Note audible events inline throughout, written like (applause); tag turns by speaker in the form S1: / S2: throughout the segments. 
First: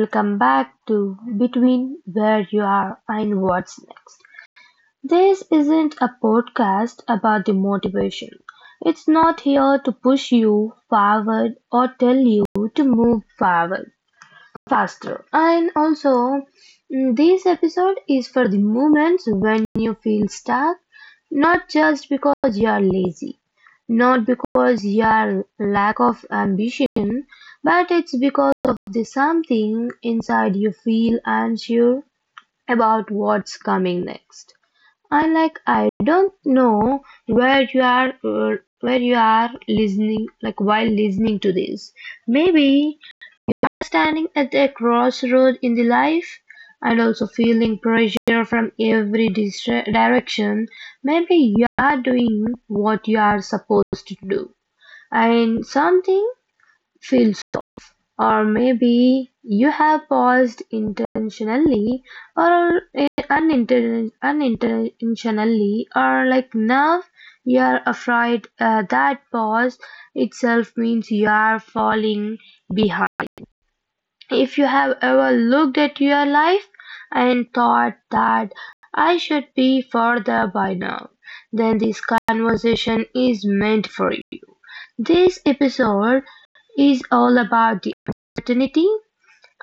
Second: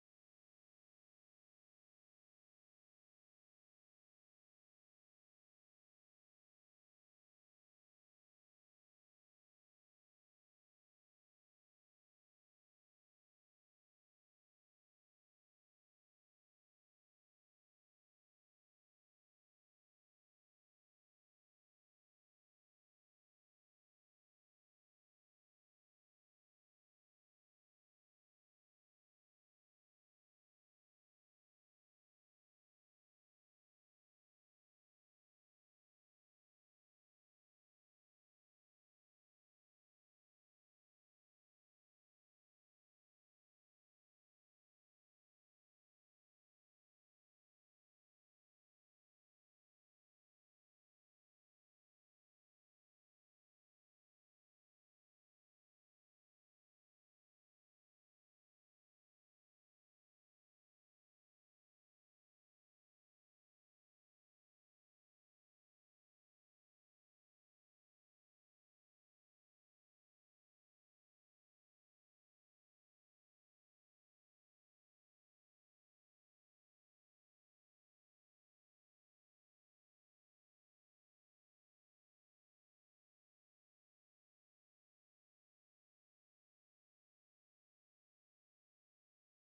S1: welcome back to Between Where You Are and What's Next. This isn't a podcast about the motivation. It's not here to push you forward or tell you to move forward faster. And also, this episode is for the moments when you feel stuck, not just because you are lazy, not because you are lack of ambition, but it's because of the something inside you feel unsure about what's coming next. And like I don't know where you are listening like while listening to this. Maybe standing at a crossroad in the life, and also feeling pressure from every direction, maybe you are doing what you are supposed to do, and something feels off. Or maybe you have paused intentionally or unintentionally, or like now you are afraid that pause itself means you are falling behind. If you have ever looked at your life and thought that I should be further by now, then this conversation is meant for you. This episode is all about the uncertainty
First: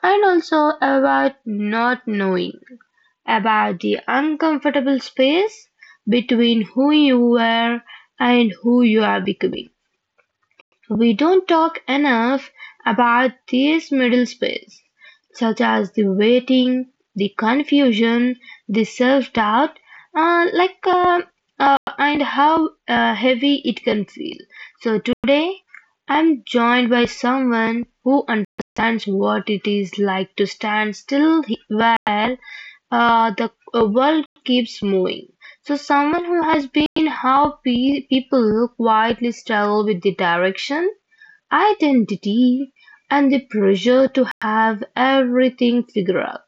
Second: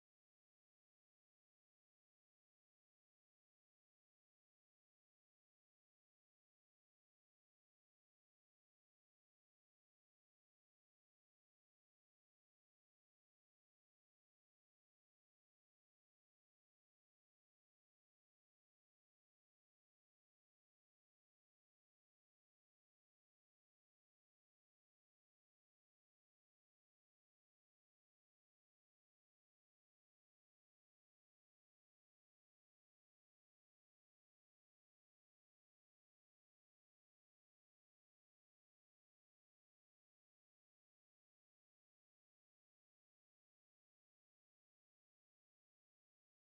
S1: and also about not knowing, about the uncomfortable space between who you were and who you are becoming. We don't talk enough about this middle space, such as the waiting, the confusion, the self-doubt, uh, like uh, and how heavy it can feel. So today, I'm joined by someone who understands what it is like to stand still where the world keeps moving. So someone who has been how people quietly struggle with the direction, identity, and the pressure to have everything figured out.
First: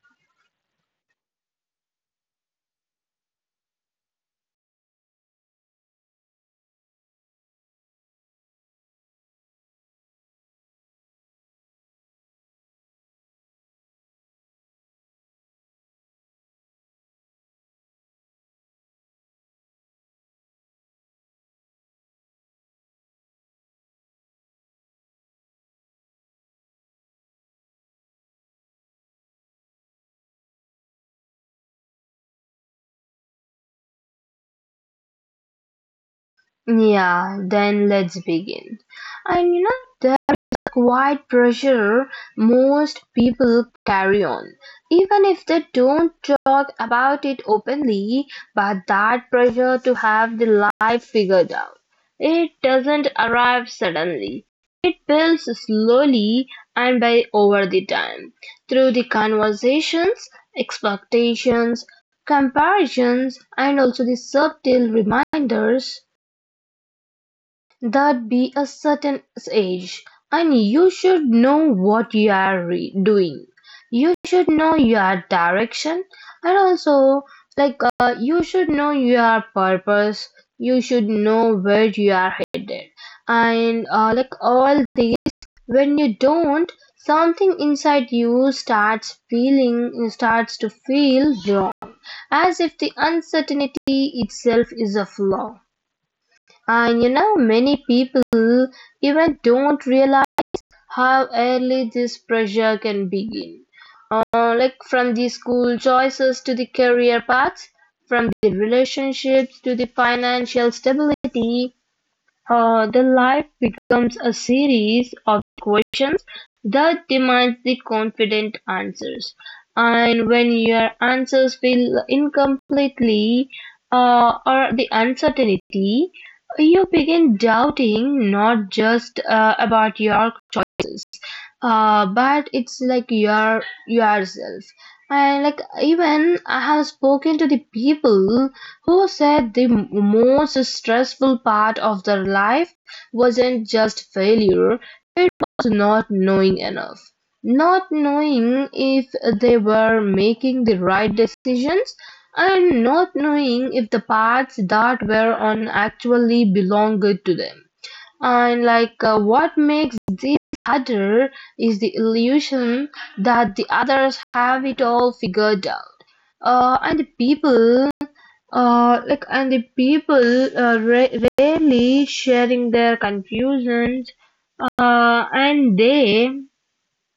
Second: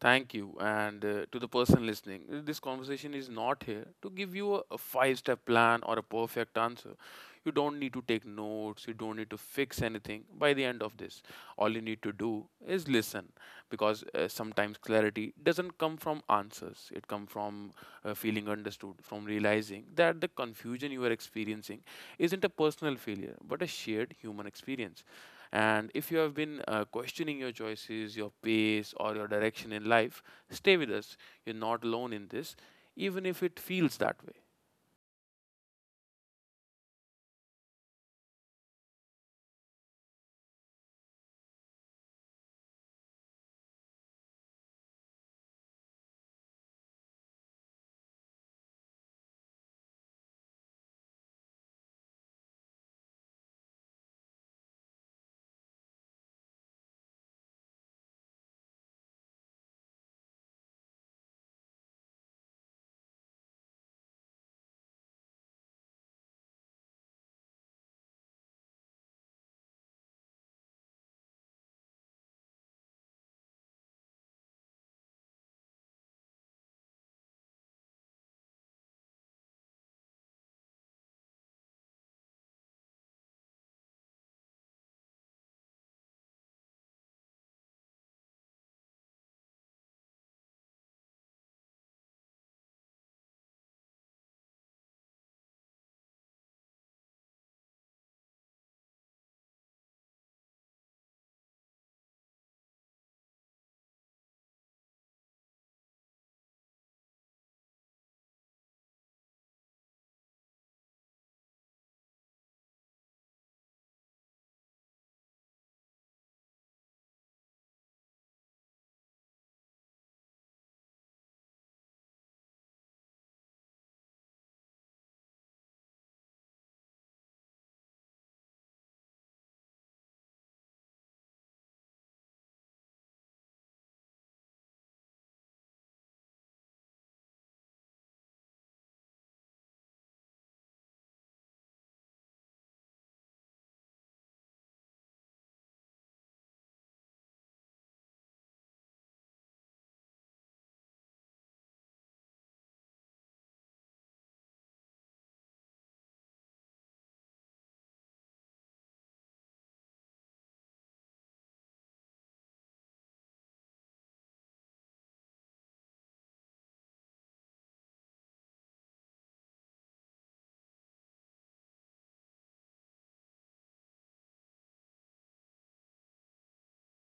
S2: Thank you. And to the person listening, this conversation is not here to give you a five step plan or a perfect answer. You don't need to take notes, you don't need to fix anything by the end of this. All you need to do is listen because sometimes clarity doesn't come from answers, it comes from feeling understood, from realizing that the confusion you are experiencing isn't a personal failure but a shared human experience. And if you have been questioning your choices, your pace, or your direction in life, stay with us. You're not alone in this, even if it feels that way.
S1: Yeah, then let's begin. And you know, quite pressure most people carry on, even if they don't talk about it openly, but that pressure to have the life figured out. It doesn't arrive suddenly. It builds slowly and by over the time, through the conversations, expectations, comparisons, and also the subtle reminders that be a certain age, and you should know what you're doing. You should know your direction, and also you should know your purpose. You should know where you are headed, and like all these. When you don't, something inside you starts to feel wrong, as if the uncertainty itself is a flaw. And you know, many people even don't realize how early this pressure can begin. Like from the school choices to the career paths, from the relationships to the financial stability, the life becomes a series of questions that demands the confident answers, and when your answers feel incompletely or the uncertainty, you begin doubting not just about your choices but it's like your yourself. And like even I have spoken to the people who said the most stressful part of their life wasn't just failure, it was not knowing enough, not knowing if they were making the right decisions, and not knowing if the paths that were on actually belonged to them. And what makes this harder is the illusion that the others have it all figured out. Uh, and the people, and the people rarely sharing their confusions, and they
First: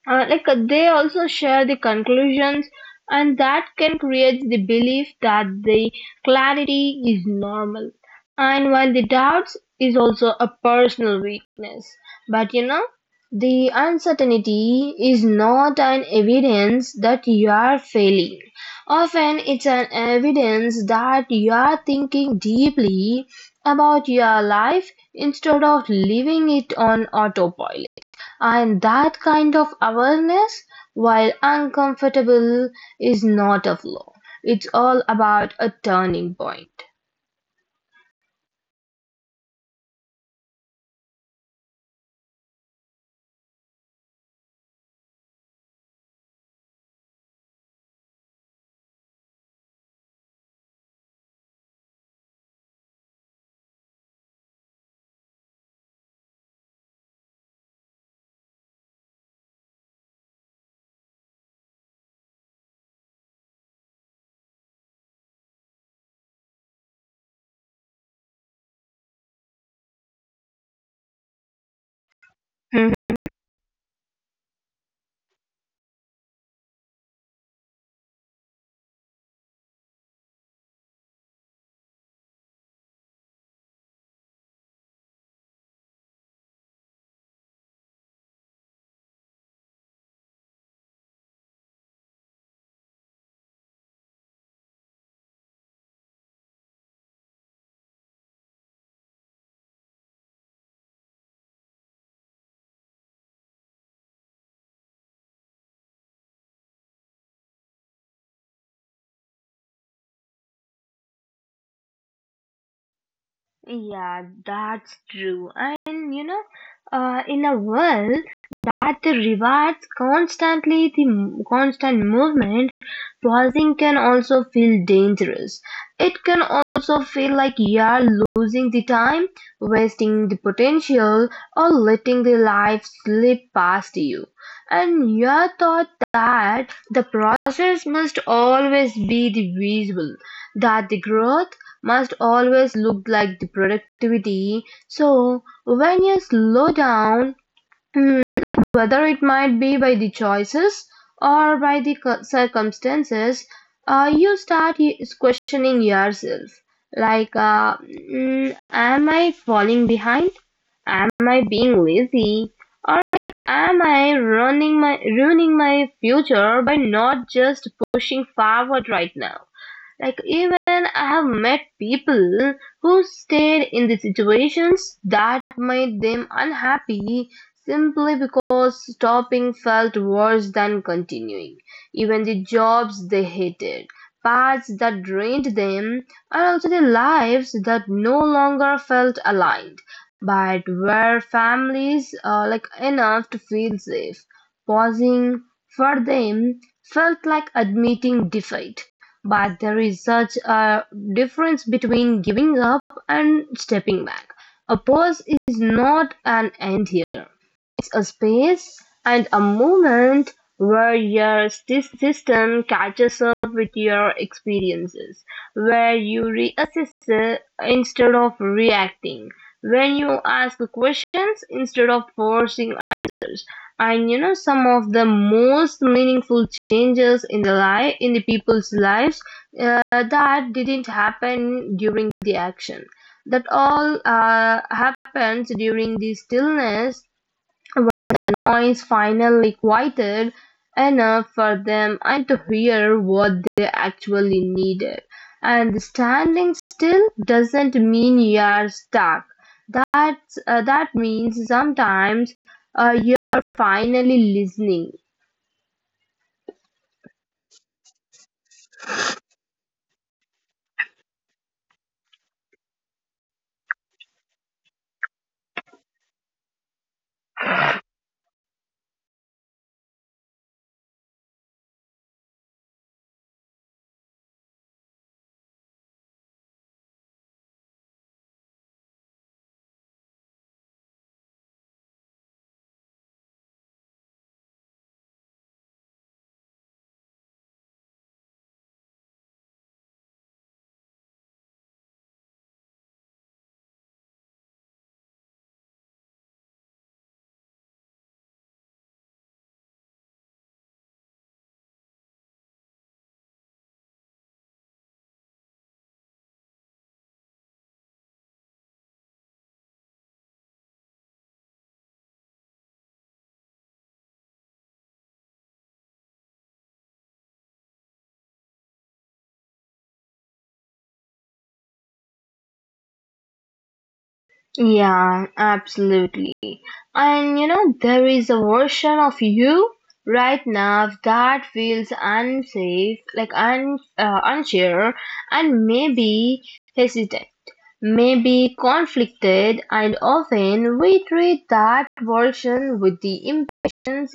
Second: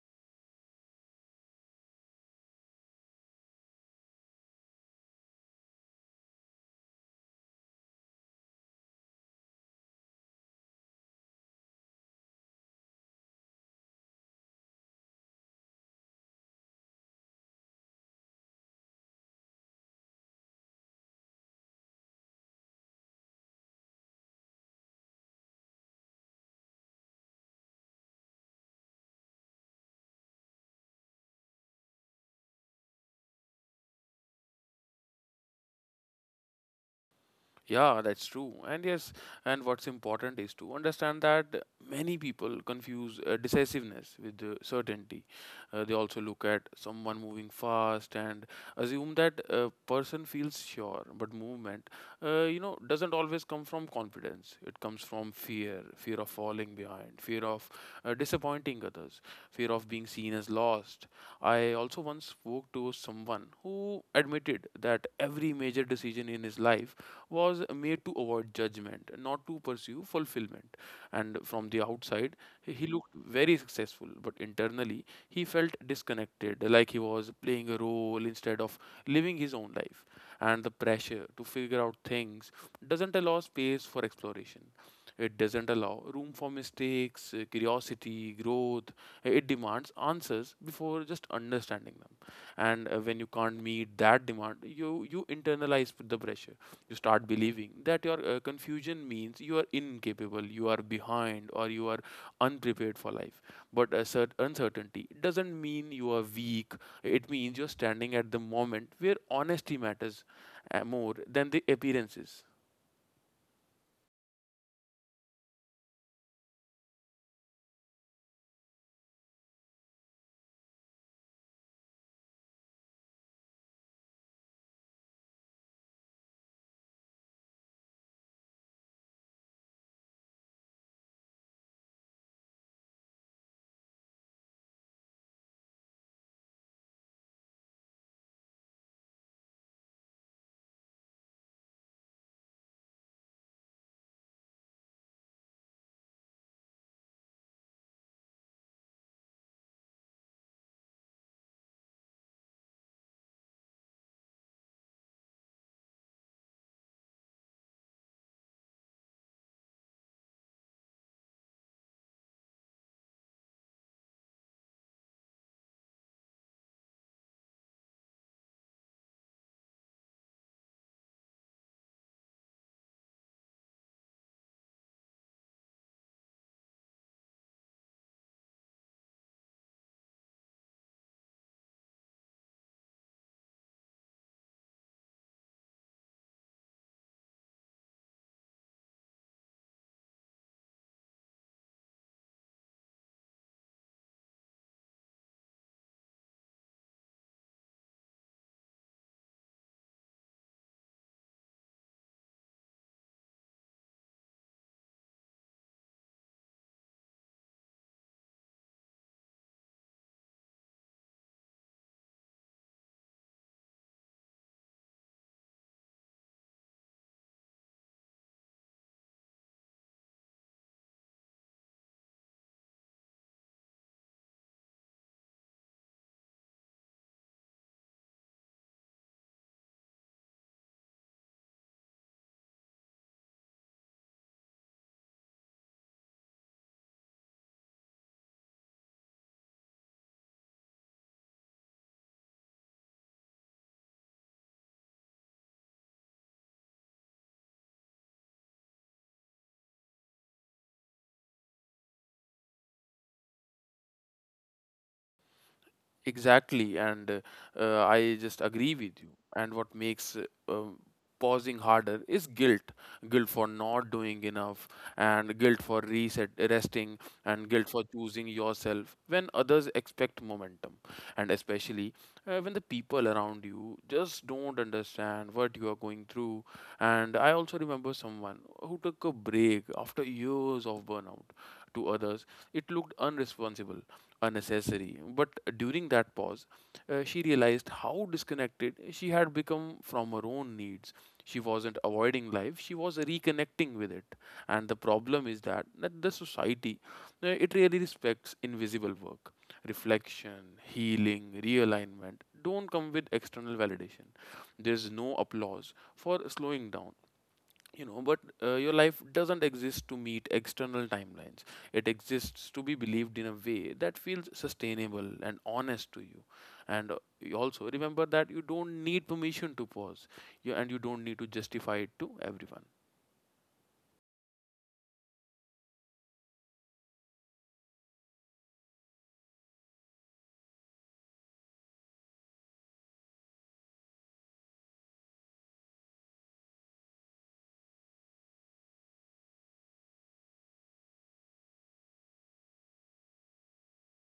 S1: like they also share the conclusions, and that can create the belief that the clarity is normal and while the doubts is also a personal weakness. But you know, the uncertainty is not an evidence that you are failing. Often it's an evidence that you are thinking deeply about your life instead of living it on autopilot, and that kind of awareness, while uncomfortable, is not a flaw. It's all about a turning point.
S2: Yeah, that's true. And yes, and what's important is to understand that many people confuse decisiveness with certainty. They also look at someone moving fast and assume that a person feels sure, but movement, doesn't always come from confidence. It comes from fear, fear of falling behind, fear of disappointing others, fear of being seen as lost. I also once spoke to someone who admitted that every major decision in his life was made to avoid judgment, not to pursue fulfillment. And from the outside, he
S1: Mhm.
S2: looked very successful, but internally, he felt disconnected, like he was playing a role instead of living his own life, and the pressure to figure out things doesn't allow space for exploration. It doesn't allow room for mistakes, curiosity, growth. It demands answers before just understanding them. And when you can't meet that demand, you internalize the pressure. You start believing that your confusion means you are incapable, you are behind, or you are unprepared for life. But uncertainty doesn't mean you are weak, it means you're standing at the moment where honesty matters more than the appearances.
S1: Yeah, that's true. And you know, in a world at the rewards, constantly river's constant movement, pausing can also feel dangerous. It can also feel like you're losing the time, wasting the potential, or letting the life slip past you. And you thought that the process must always be the visual, that the growth must always look like the productivity. So when you slow down, hmm, whether it might be by the choices or by the circumstances, you start questioning yourself. Like, am I falling behind? Am I being lazy? Or am I ruining my future by not just pushing forward right now? Like even I have met people who stayed in the situations that made them unhappy simply because stopping felt worse than continuing. Even the jobs they hated, paths that drained them, and also the lives that no longer felt aligned, but were families like enough to feel safe. Pausing for them felt like admitting defeat. But there is such a difference between giving up and stepping back. A pause is not an end here, it's a space and a moment where your system catches up with your experiences, where you reassess it instead of reacting, when you ask questions instead of forcing. And you know, some of the most meaningful changes in the life in the people's lives that didn't happen during the action, that all happens during the stillness is finally quieted enough for them and to hear what they actually needed. And standing still doesn't mean you're stuck. That means sometimes you're finally listening.
S2: Exactly, and I just agree with you. And what makes um, pausing harder is guilt, guilt for not doing enough, and guilt for reset resting, and guilt for choosing yourself when others expect momentum, and especially when the people around you just don't understand what you are going through. And I also remember someone who took a break after years of burnout. To others, it looked unresponsible a necessity. But during that pause, she realized how disconnected she had become from her own needs. She wasn't avoiding life, she was reconnecting with it. And the problem is that the society, it really respects invisible work. Reflection, healing, realignment don't come with external validation. There's no applause for slowing down. You know, but your life doesn't exist to meet external timelines, it exists to be believed in a way that feels sustainable and honest to you. And you also remember that you don't need permission to pause, and you don't need to justify it to everyone.
S1: Yeah, absolutely. And you know, there is a version of you right now that feels unsafe, like unsure, and maybe hesitant, maybe conflicted, and often we treat that version with the impatience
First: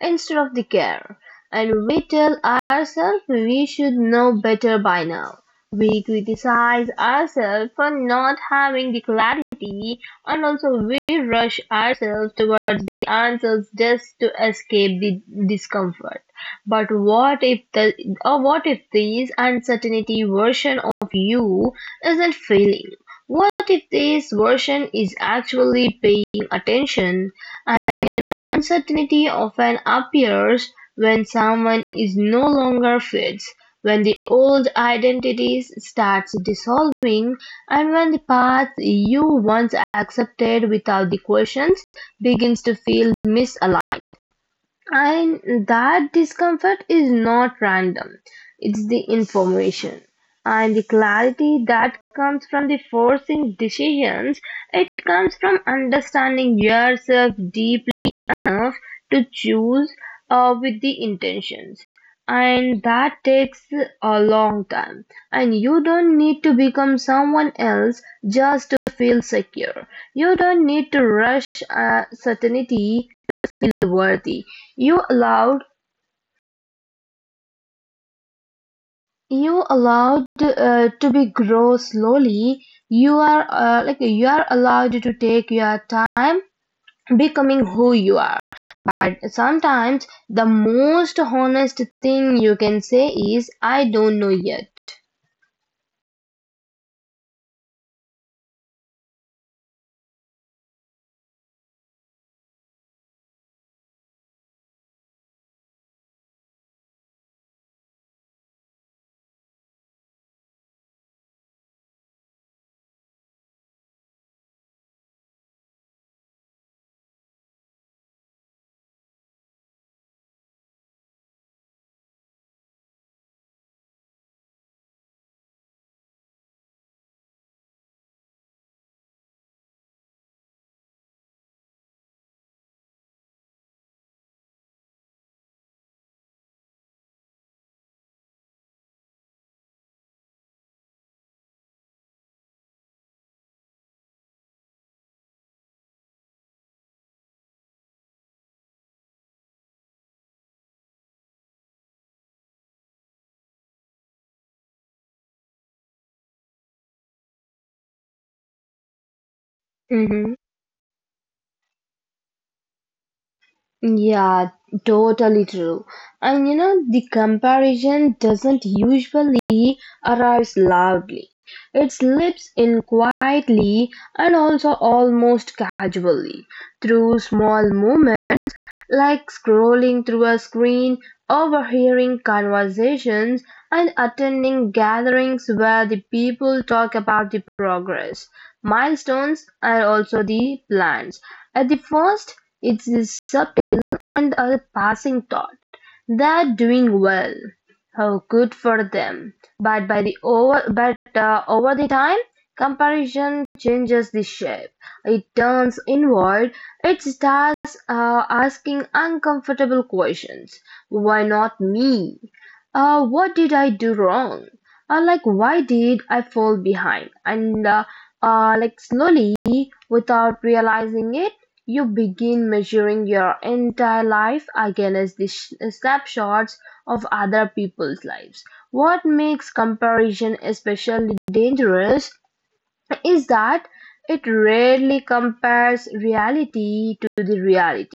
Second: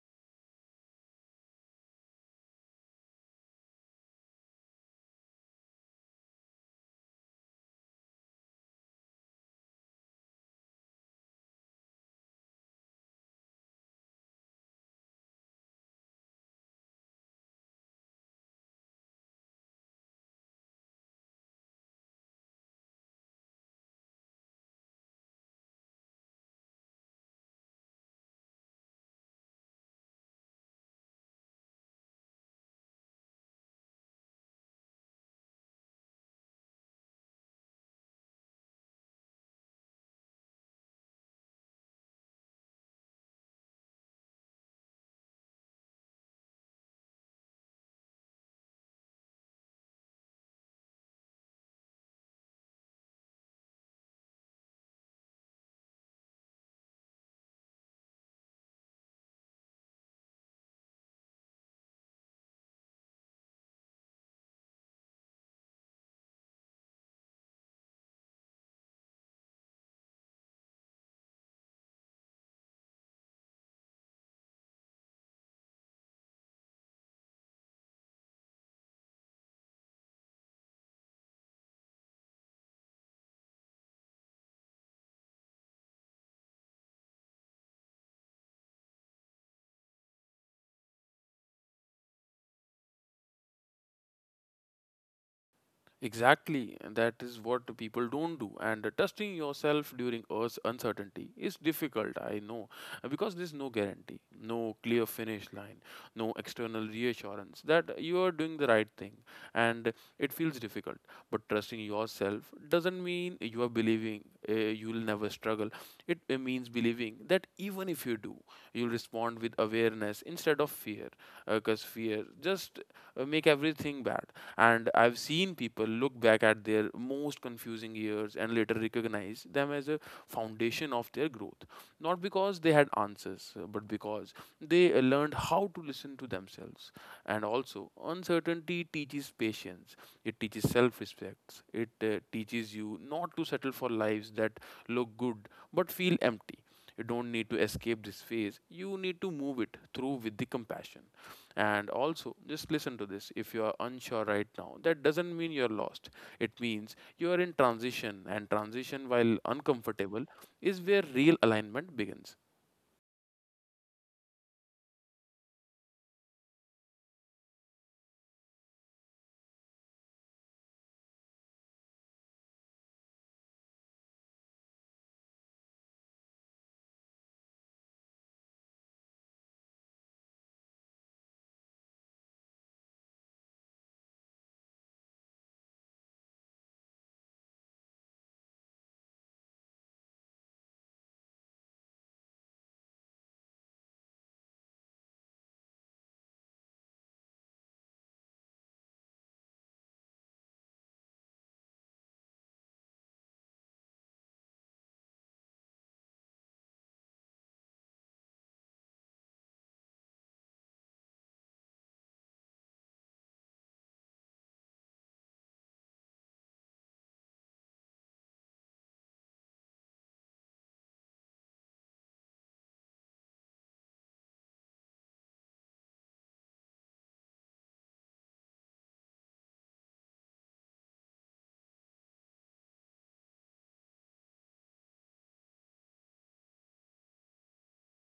S1: instead of the care. And we tell ourselves we should know better by now. We criticize ourselves for not having the clarity, and also we rush ourselves towards the answers just to escape the discomfort. But what if the or what if this uncertainty version of you isn't failing? What if this version is actually paying attention? Uncertainty often appears when someone is no longer fits, when the old identities starts dissolving, and when the path you once accepted without the questions begins to feel misaligned. And that discomfort is not random, it's the information. And the clarity that comes from the forcing decisions, it comes from understanding yourself deeply enough to choose with the intentions, and that takes a long time. And you don't need to become someone else just to feel secure. You don't need to rush certainty and worthy. You allowed you allowed uh, to be grow slowly. You are allowed to take your time becoming who you are. But sometimes the most honest thing you can say is, I don't know yet.
S2: Exactly, and that is what people don't do. And trusting yourself during us uncertainty is difficult, I know, because there's no guarantee, no clear finish line, no external reassurance that you are doing the right thing, and it feels difficult. But trusting yourself doesn't mean you are believing you'll never struggle. It means believing that even if you do, you'll respond with awareness instead of fear, because fear just make everything bad. And I've seen people look back at their most confusing years and later recognize them as a foundation of their growth, not because they had answers, but because they learned how to listen to themselves. And also, uncertainty teaches patience, it teaches self respect, it teaches you not to settle for lives that look good but feel empty. You don't need to escape this phase, you need to move it through with the compassion. And also, just listen to this, if you are unsure right now, that doesn't mean you're lost. It means you are in transition, and transition, while uncomfortable,
S1: Mm-hmm.
S2: is where real alignment begins.
S1: Yeah, totally true. And you know, the comparison doesn't usually arise loudly. It slips in quietly and also almost casually through small moments, like scrolling through a screen, overhearing conversations, and attending gatherings where the people talk about the progress, milestones, and also the plans. At the first, it's the subtle and a passing thought: they're doing well, oh, good for them, but by the over but over the time, comparison changes the shape. It turns inward. It starts asking uncomfortable questions. Why not me? What did I do wrong? Why did I fall behind? Slowly, without realizing it, you begin measuring your entire life against the snapshots of other people's lives. What makes comparison especially dangerous is that it rarely compares reality to the reality,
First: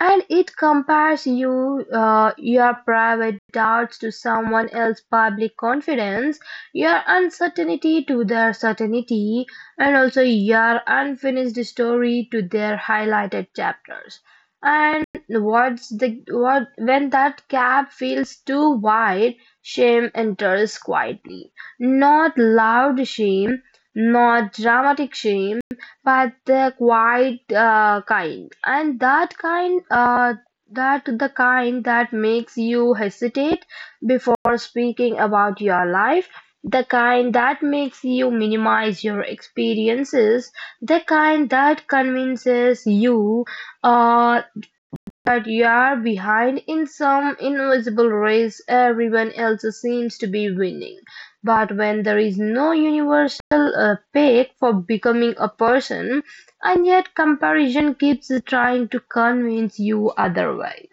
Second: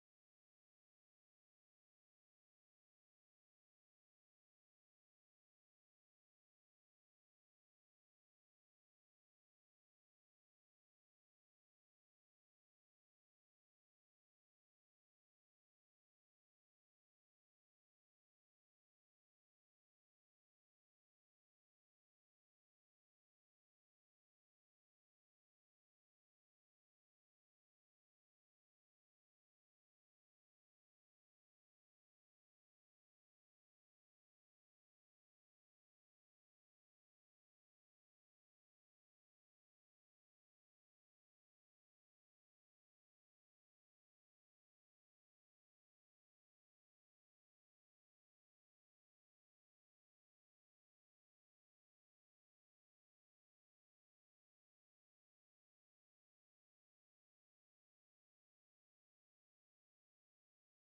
S1: and it compares your private doubts to someone else's public confidence, your uncertainty to their certainty, and also your unfinished story to their highlighted chapters. And what's the what when that gap feels too wide, shame enters quietly, not loud shame, not dramatic shame, but the quiet kind, and that kind, that the kind that makes you hesitate before speaking about your life, the kind that makes you minimize your experiences, the kind that convinces you, uh, but you're behind in some invisible race everyone else seems to be winning. But when there is no universal peg for becoming a person, and yet comparison keeps trying to convince you otherwise.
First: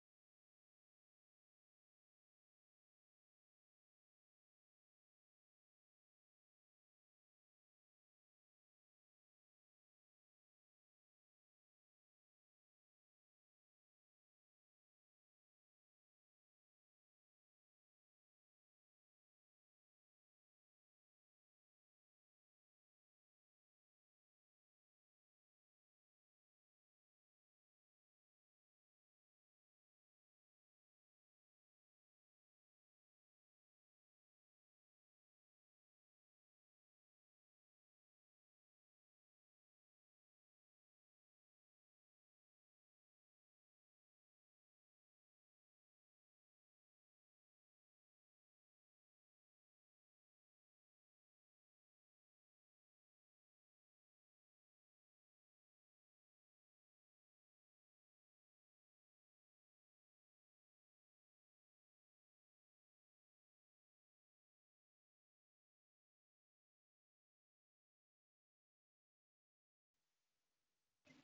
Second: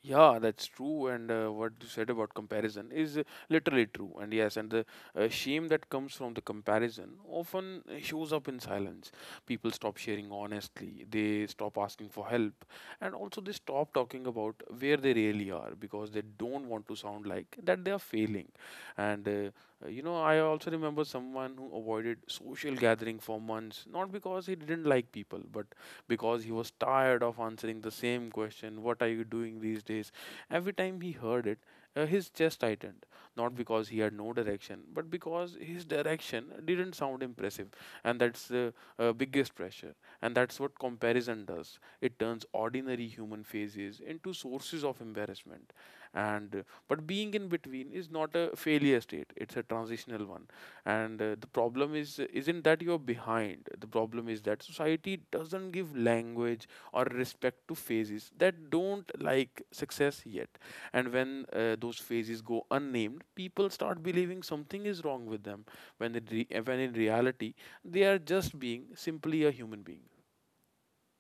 S2: Yeah, that's true. And what you said about comparison is literally true. And yes, and the shame that comes from the comparison often shows up in silence. People stop sharing honestly, they stop asking for help, and also they stop talking about where they really are because they don't want to sound like that they are failing. And you know, I also remember someone who avoided social gathering for months, not because he didn't like people, but because he was tired of answering the same question: what are you doing these days? Every time he heard it, his chest tightened, not because he had no direction, but because his direction didn't sound impressive. And that's the biggest pressure. And that's what comparison does, it turns ordinary human faces into sources of embarrassment. And but being in between is not a failure state, it's a transitional one. And the problem is isn't that you're behind, the problem is that society doesn't give language or respect to phases that don't like success yet. And when those phases go unnamed, people start believing something is wrong with them, when in reality they are just being simply a human being.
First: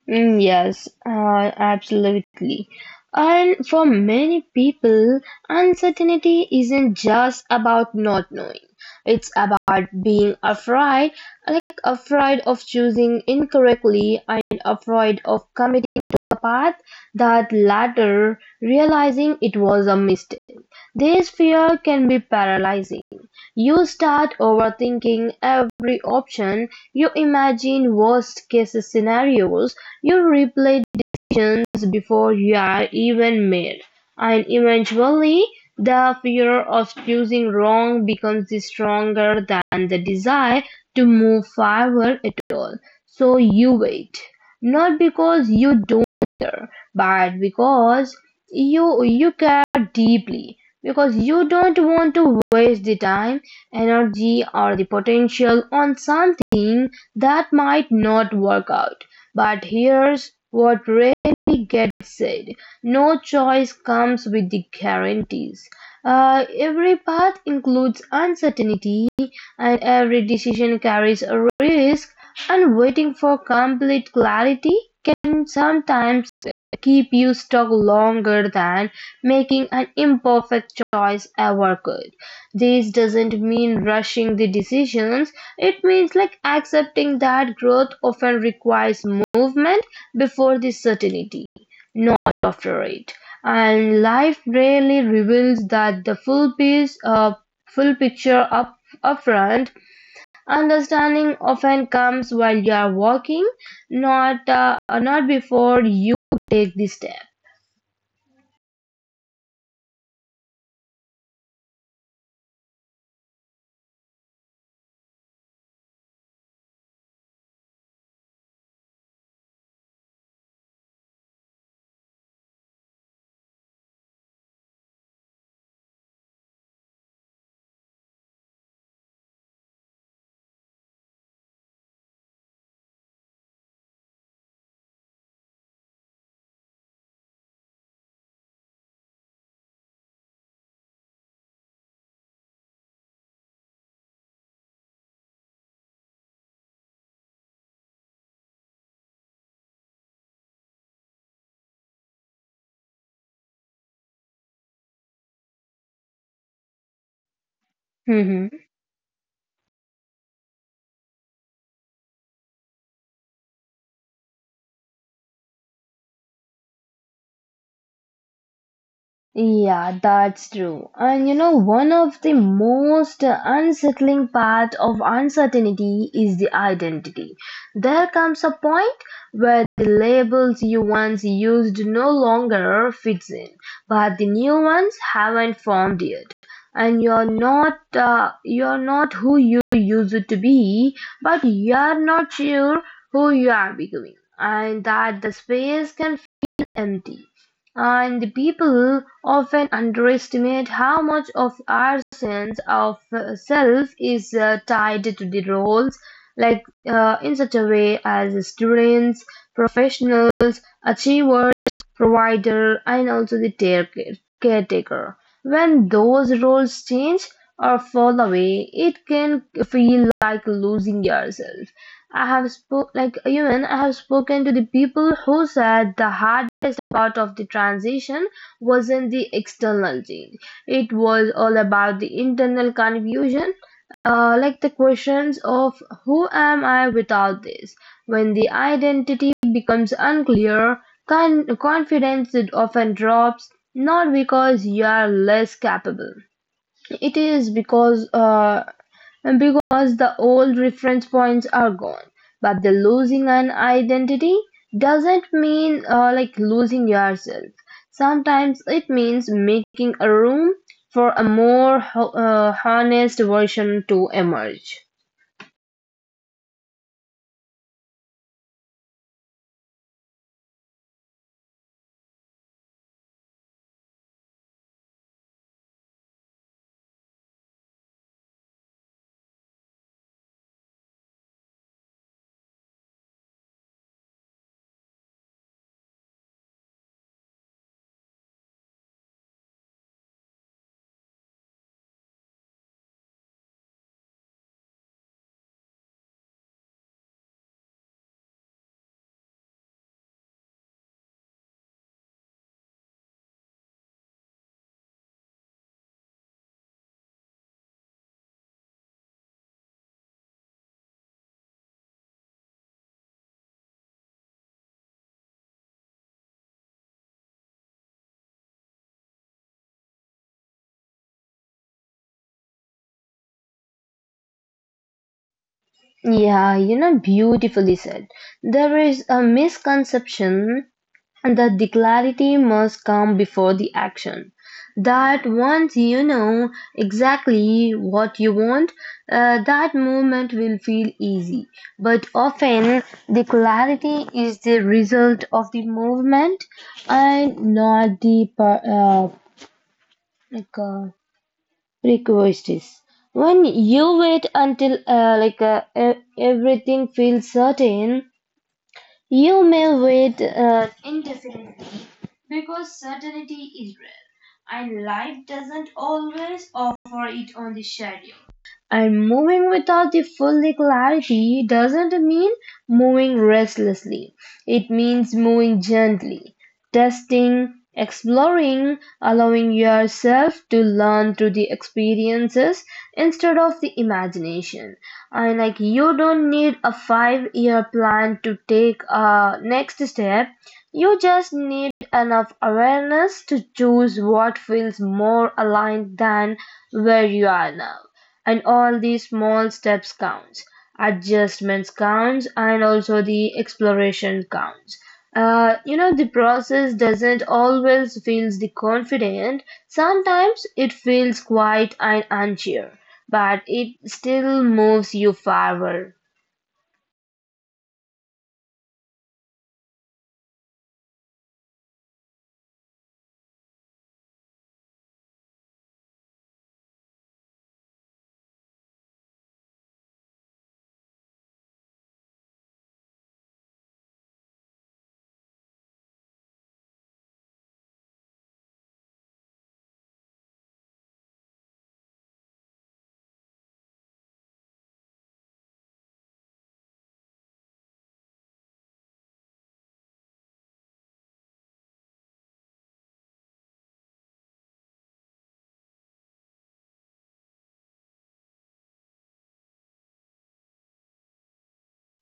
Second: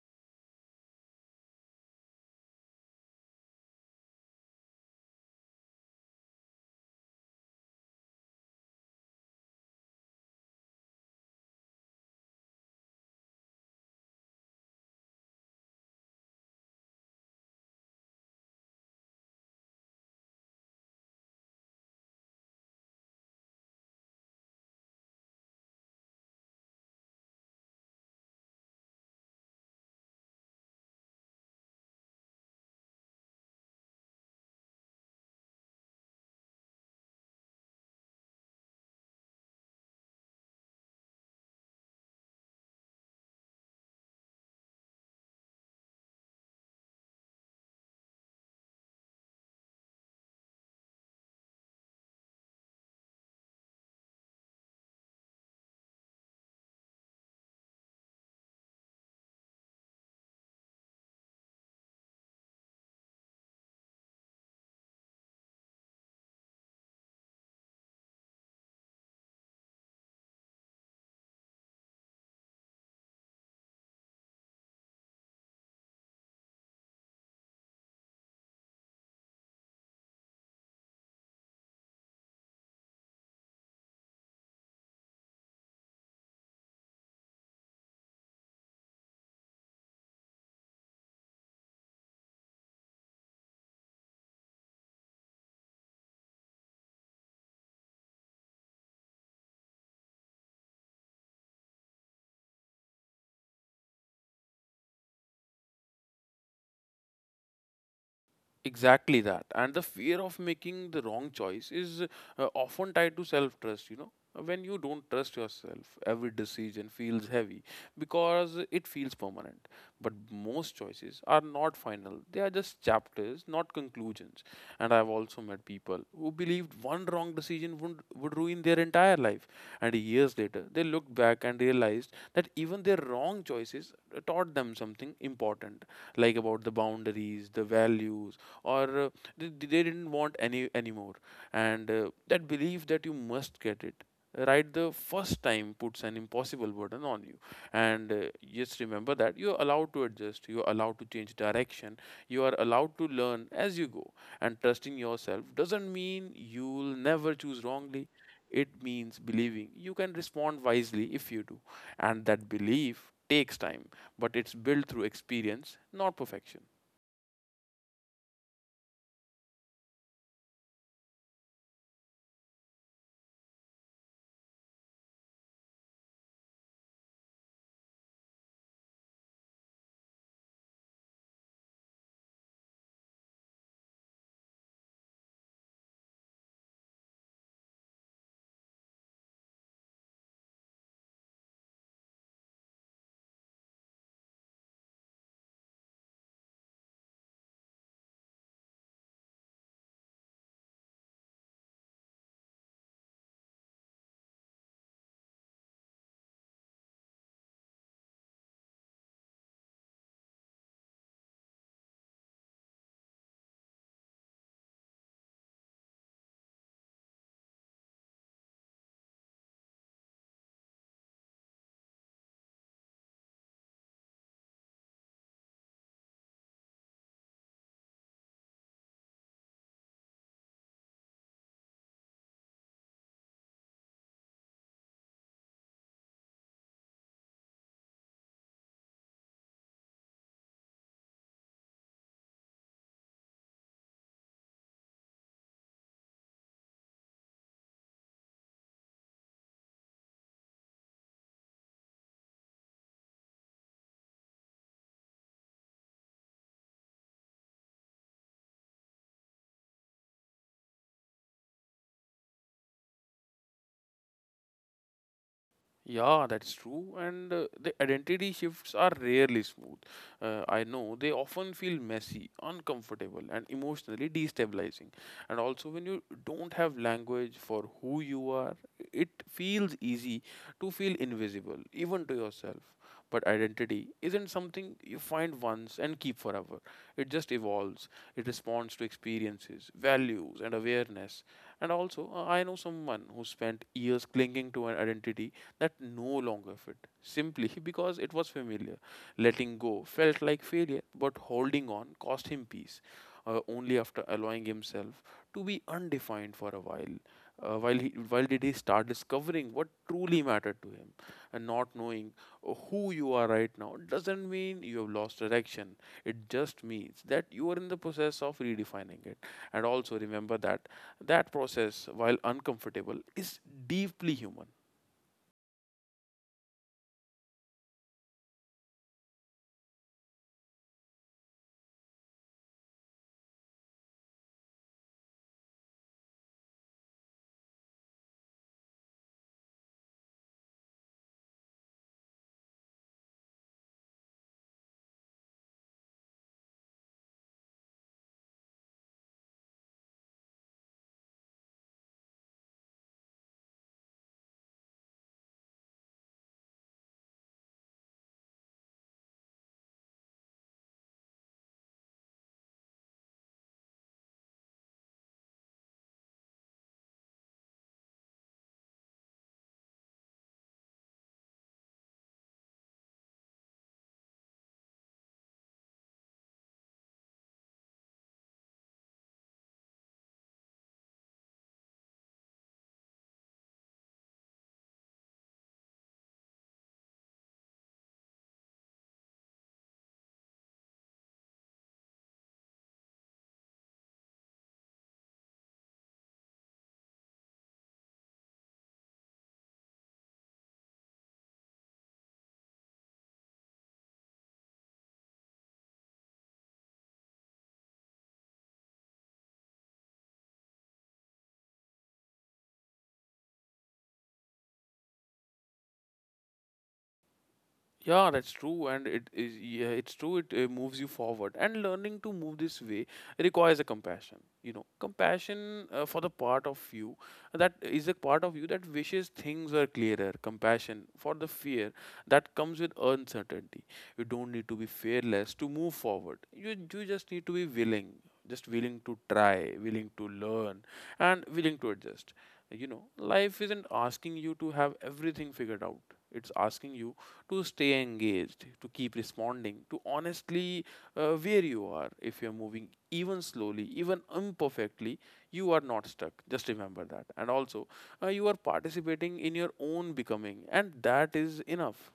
S1: Yes, absolutely. And for many people, uncertainty isn't just about not knowing. It's about being afraid, like afraid of choosing incorrectly and afraid of committing to a path that later realizing it was a mistake. This fear can be paralyzing. You start overthinking every option, you imagine worst-case scenarios, you replay decisions before you are even made, and eventually the fear of choosing wrong becomes stronger than the desire to move forward at all. So you wait, not because you don't care, but because you care deeply, because you don't want to waste the time, energy, or the potential on something that might not work out. But here's what really gets said: no choice comes with the guarantees. Every path includes uncertainty, and every decision carries a risk, and waiting for complete clarity can sometimes keep you stuck longer than making an imperfect choice ever could. This doesn't mean rushing the decisions, it means like accepting that growth often requires movement before the certainty, not after it. And life rarely reveals that the full piece, full picture up upfront. Understanding often comes while you are walking, not before you take the step.
S2: Exactly that. And the fear of making the wrong choice is often tied to self trust, you know. When you don't trust yourself, every decision feels heavy because it feels permanent. But most choices are not final, they are just chapters, not conclusions. And I've also met people who believed one wrong decision would ruin their entire life. And years later, they looked back and realized that even their wrong choices taught them something important, like about the boundaries, the values, or they didn't want anymore. And that belief that you must get it right the first time puts an impossible burden on you. And just remember that you're allowed to adjust, you're allowed to change direction, you are allowed to learn as you go, and trusting yourself doesn't mean you'll never choose wrongly,
S1: (laughs)
S2: it means believing you can respond wisely if you do. And that belief takes time, but it's built through experience, not perfection.
S1: Yeah, that's true. And you know, one of the most unsettling part of uncertainty is the identity. There comes a point where the labels you once used no longer fits in, but the new ones haven't formed yet. And you're not who you used to be, but you're not sure who you are becoming, and that the space can feel empty. And people often underestimate how much of our sense of self is tied to the roles, like in such a way as students, professionals, achievers, provider, and also the caretaker. When those roles change or fall away, it can feel like losing yourself. I have spoken to the people who said the hard part of the transition wasn't the external change. It was all about the internal confusion, like the questions of who am I without this? When the identity becomes unclear, confidence often drops, not because you are less capable. It is because and Because the old reference points are gone, but the losing an identity doesn't mean like losing yourself. Sometimes it means making a room for a more honest version to emerge.
S2: Yeah, that's true. And the identity shifts are rarely smooth. I know, they often feel messy, uncomfortable, and emotionally destabilizing. And also, when you don't have language for who you are, it feels easy to feel invisible, even to yourself. But identity isn't something you find once and keep forever. It just evolves. It responds to experiences, values, and awareness. And also, I know someone who spent years clinging to an identity that no longer fit, simply (laughs) because it was familiar. Letting go felt like failure, but holding on cost him peace. Only after allowing himself to be undefined for a while he while did he start discovering what truly mattered to him. And not knowing who you are right now doesn't mean you have lost direction. It just means that you are in the process of redefining it. And also remember that process, while uncomfortable, is deeply human.
S1: Yeah, you know, beautifully said. There is a misconception and that the clarity must come before the action. That once you know exactly what you want, that movement will feel easy. But often, the clarity is the result of the movement and not the like, uh, prerequisites. When you wait until everything feels certain, you may wait indefinitely because certainty is rare, and life doesn't always offer it on the schedule. And moving without the full clarity doesn't mean moving restlessly. It means moving gently, testing, exploring, allowing yourself to learn through the experiences instead of the imagination. And like you don't need a 5-year plan to take a next step. You just need enough awareness to choose what feels more aligned than where you are now, and all these small steps counts, adjustments counts, and also the exploration counts. You know, the process doesn't always feels the confident. Sometimes it feels quiet and unsure, but it still moves you forward.
S2: Yeah, that's true, and it is. Yeah, it's true. It moves you forward, and learning to move this way requires a compassion. You know, compassion for the part of you that is a part of you that wishes things were clearer. Compassion for the fear that comes with uncertainty. You don't need to be fearless to move forward. You just need to be willing, just willing to try, willing to learn, and willing to adjust. You know, life isn't asking you to have everything figured out. It's asking you to stay engaged, to keep responding, to honestly where you are. If you're moving even slowly, even imperfectly, you are not stuck. Just remember that. And also, you are participating in your own becoming, and that is enough.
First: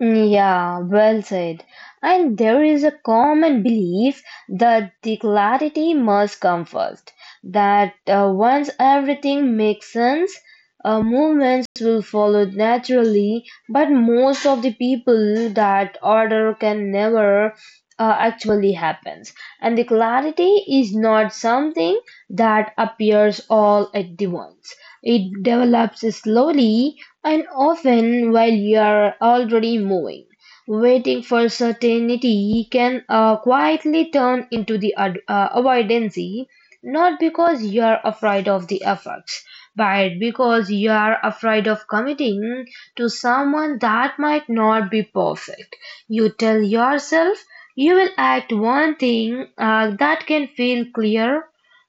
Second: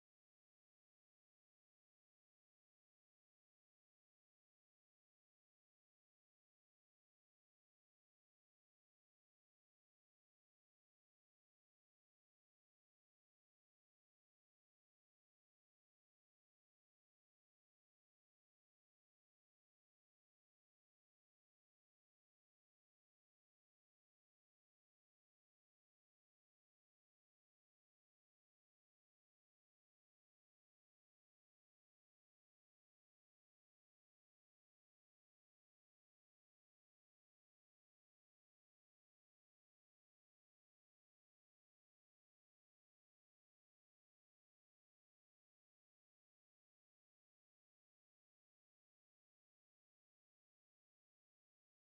S1: Yeah, well said. And there is a common belief that the clarity must come first, that once everything makes sense, movements will follow naturally, but most of the people that order can never actually happens. And the clarity is not something that appears all at the once. It develops slowly and often while you are already moving. Waiting for certainty can quietly turn into the avoidancy, not because you are afraid of the effects, but because you are afraid of committing to someone that might not be perfect. You tell yourself you will act one thing that can feel clear,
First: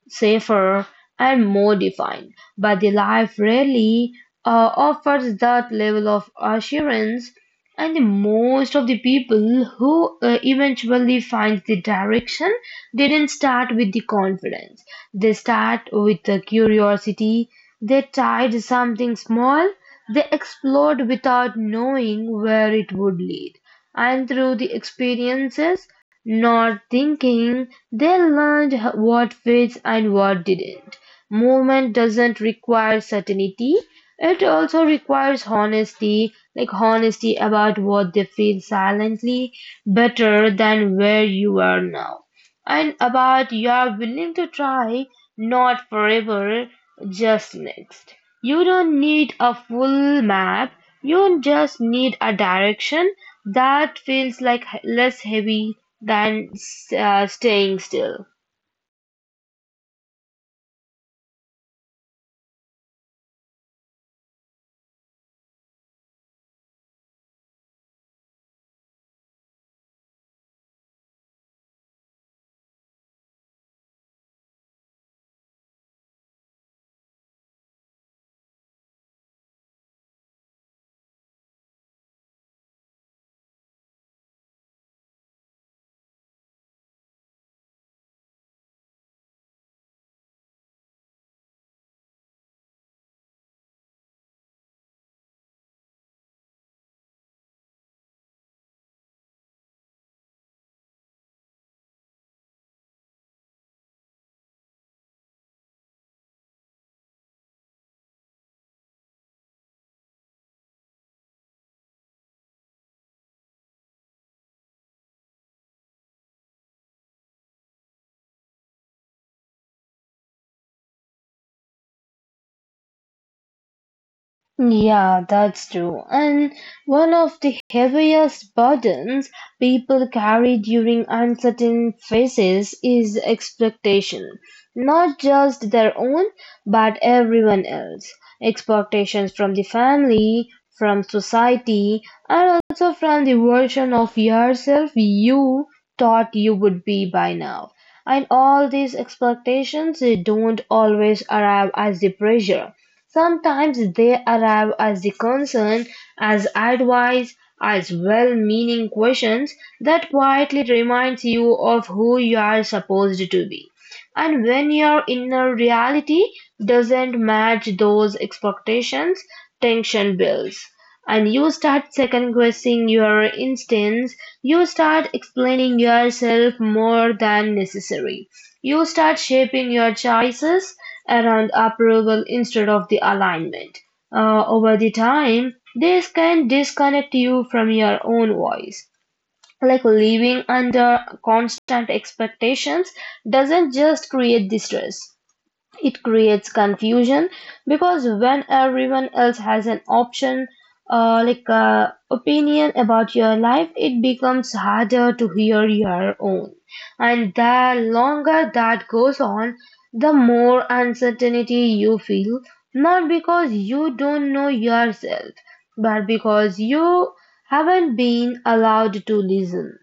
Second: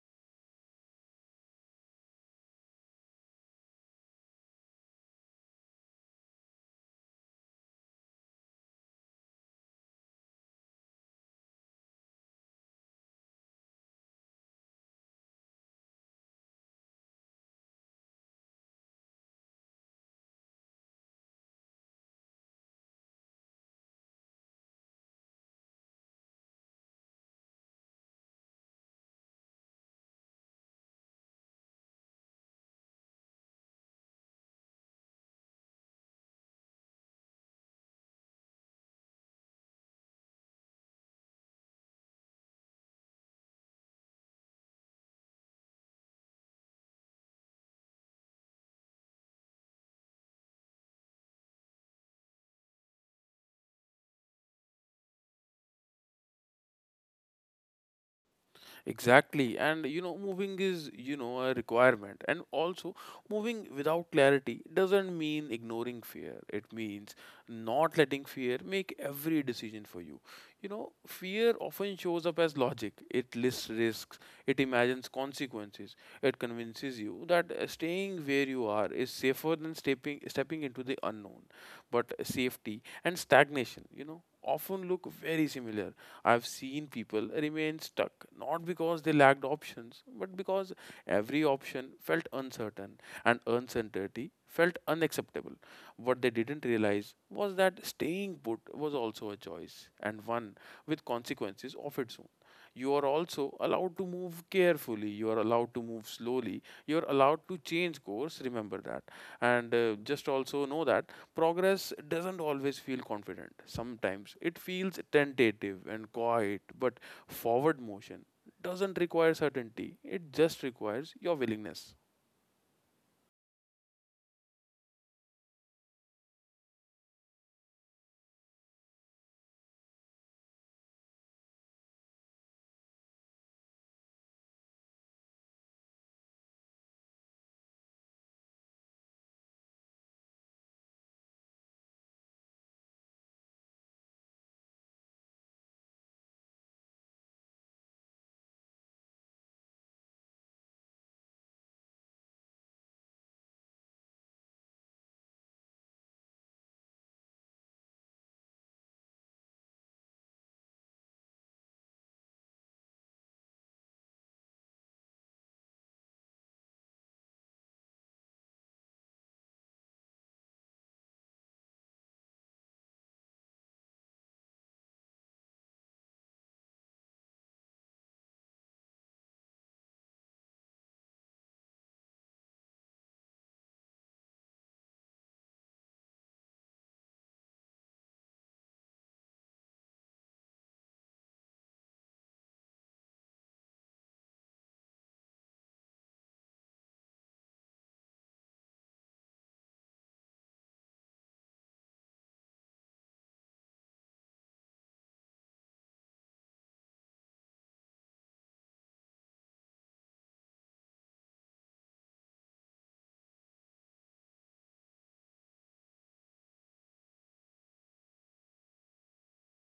S1: safer, and more defined, but the life rarely offers that level of assurance, and the most of the people who eventually find the direction didn't start with the confidence. They start with the curiosity. They tried something small. They explored without knowing where it would lead. And through the experiences, not thinking, they learned what fits and what didn't. Movement doesn't require certainty, it also requires honesty, like honesty about what they feel silently better than where you are now, and about you are willing to try, not forever, just next. You don't need a full map, you just need a direction that feels like less heavy than staying still.
S2: Exactly. And you know, moving is, you know, a requirement. And also, moving without clarity doesn't mean ignoring fear. It means not letting fear make every decision for you. You know, fear often shows up as logic. It lists risks, it imagines consequences, it convinces you that staying where you are is safer than stepping into the unknown. But safety and stagnation, you know, often look very similar. I've seen people remain stuck not because they lacked options, but because every option felt uncertain and uncertainty felt unacceptable. What they didn't realize was that staying put was also a choice, and one with consequences of its own. You are also allowed to move carefully, you are allowed to move slowly, you are allowed to change course, remember that. And just also know that progress doesn't always feel confident. Sometimes it feels tentative and quiet, but forward motion doesn't require certainty. It just requires your willingness.
S1: Yeah, that's true. And one of the heaviest burdens people carry during uncertain phases is expectation. Not just their own, but everyone else. Expectations from the family, from society, and also from the version of yourself you thought you would be by now. And all these expectations they don't always arrive as the pressure. Sometimes they arrive as a concern, as advice, as well-meaning questions that quietly reminds you of who you are supposed to be. And when your inner reality doesn't match those expectations, tension builds. And you start second guessing your instincts. You start explaining yourself more than necessary. You start shaping your choices around approval instead of the alignment. Over the time, this can disconnect you from your own voice, like living under constant expectations doesn't just create distress, it creates confusion, because when everyone else has an option, opinion about your life, it becomes harder to hear your own. And the longer that goes on, the more uncertainty you feel, not because you don't know yourself, but because you haven't been allowed to listen.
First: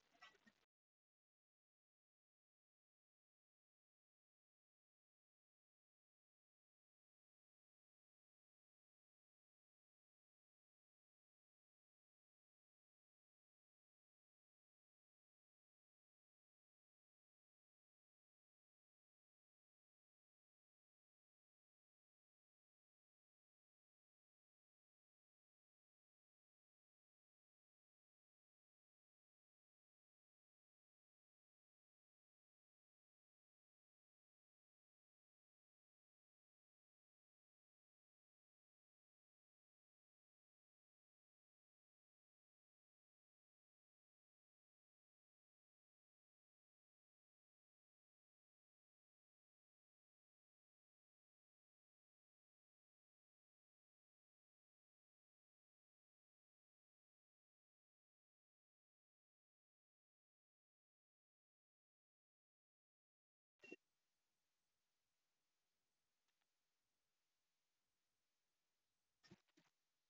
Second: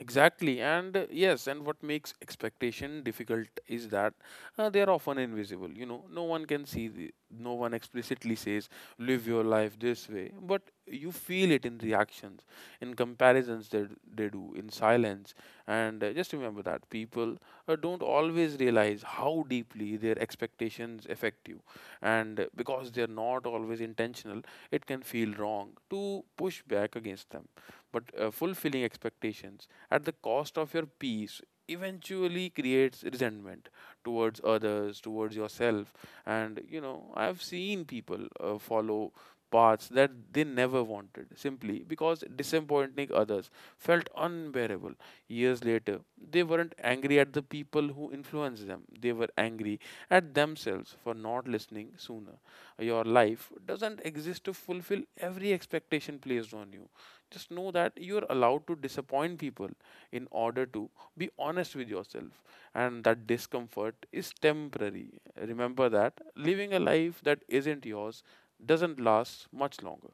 S2: Exactly, and what makes expectation difficult is that they are often invisible. You know, no one can see, no one explicitly says, live your life this way, but you feel it in reactions, in comparisons that they do, in silence. And Just remember that people don't always realize how deeply their expectations affect you, and because they're not always intentional, it can feel wrong to push back against them. But fulfilling expectations at the cost of your peace eventually creates resentment towards others, towards yourself. And you know, I've seen people follow paths that they never wanted simply because disappointing others felt unbearable. Years later, they weren't angry at the people who influenced them, they were angry at themselves for not listening sooner. Your life doesn't exist to fulfill every expectation placed on you. Just know that you're allowed to disappoint people in order to be honest with yourself, and that discomfort is temporary. Remember that living a life that isn't yours doesn't last much longer.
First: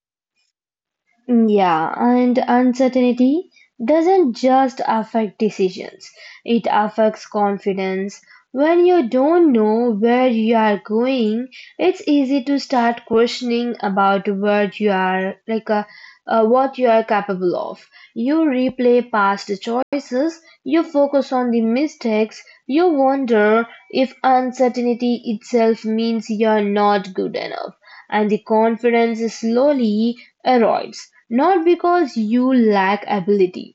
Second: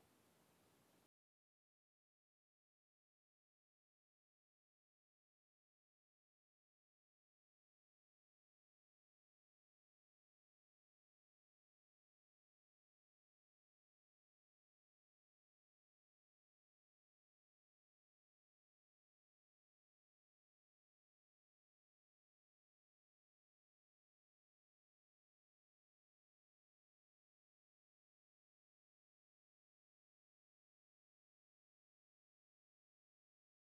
S1: Mm, yeah, and uncertainty doesn't just affect decisions, it affects confidence. When you don't know where you are going, it's easy to start questioning about what you are like what you are capable of. You replay past choices, you focus on the mistakes, you wonder if uncertainty itself means you're not good enough, and the confidence slowly erodes, not because you lack ability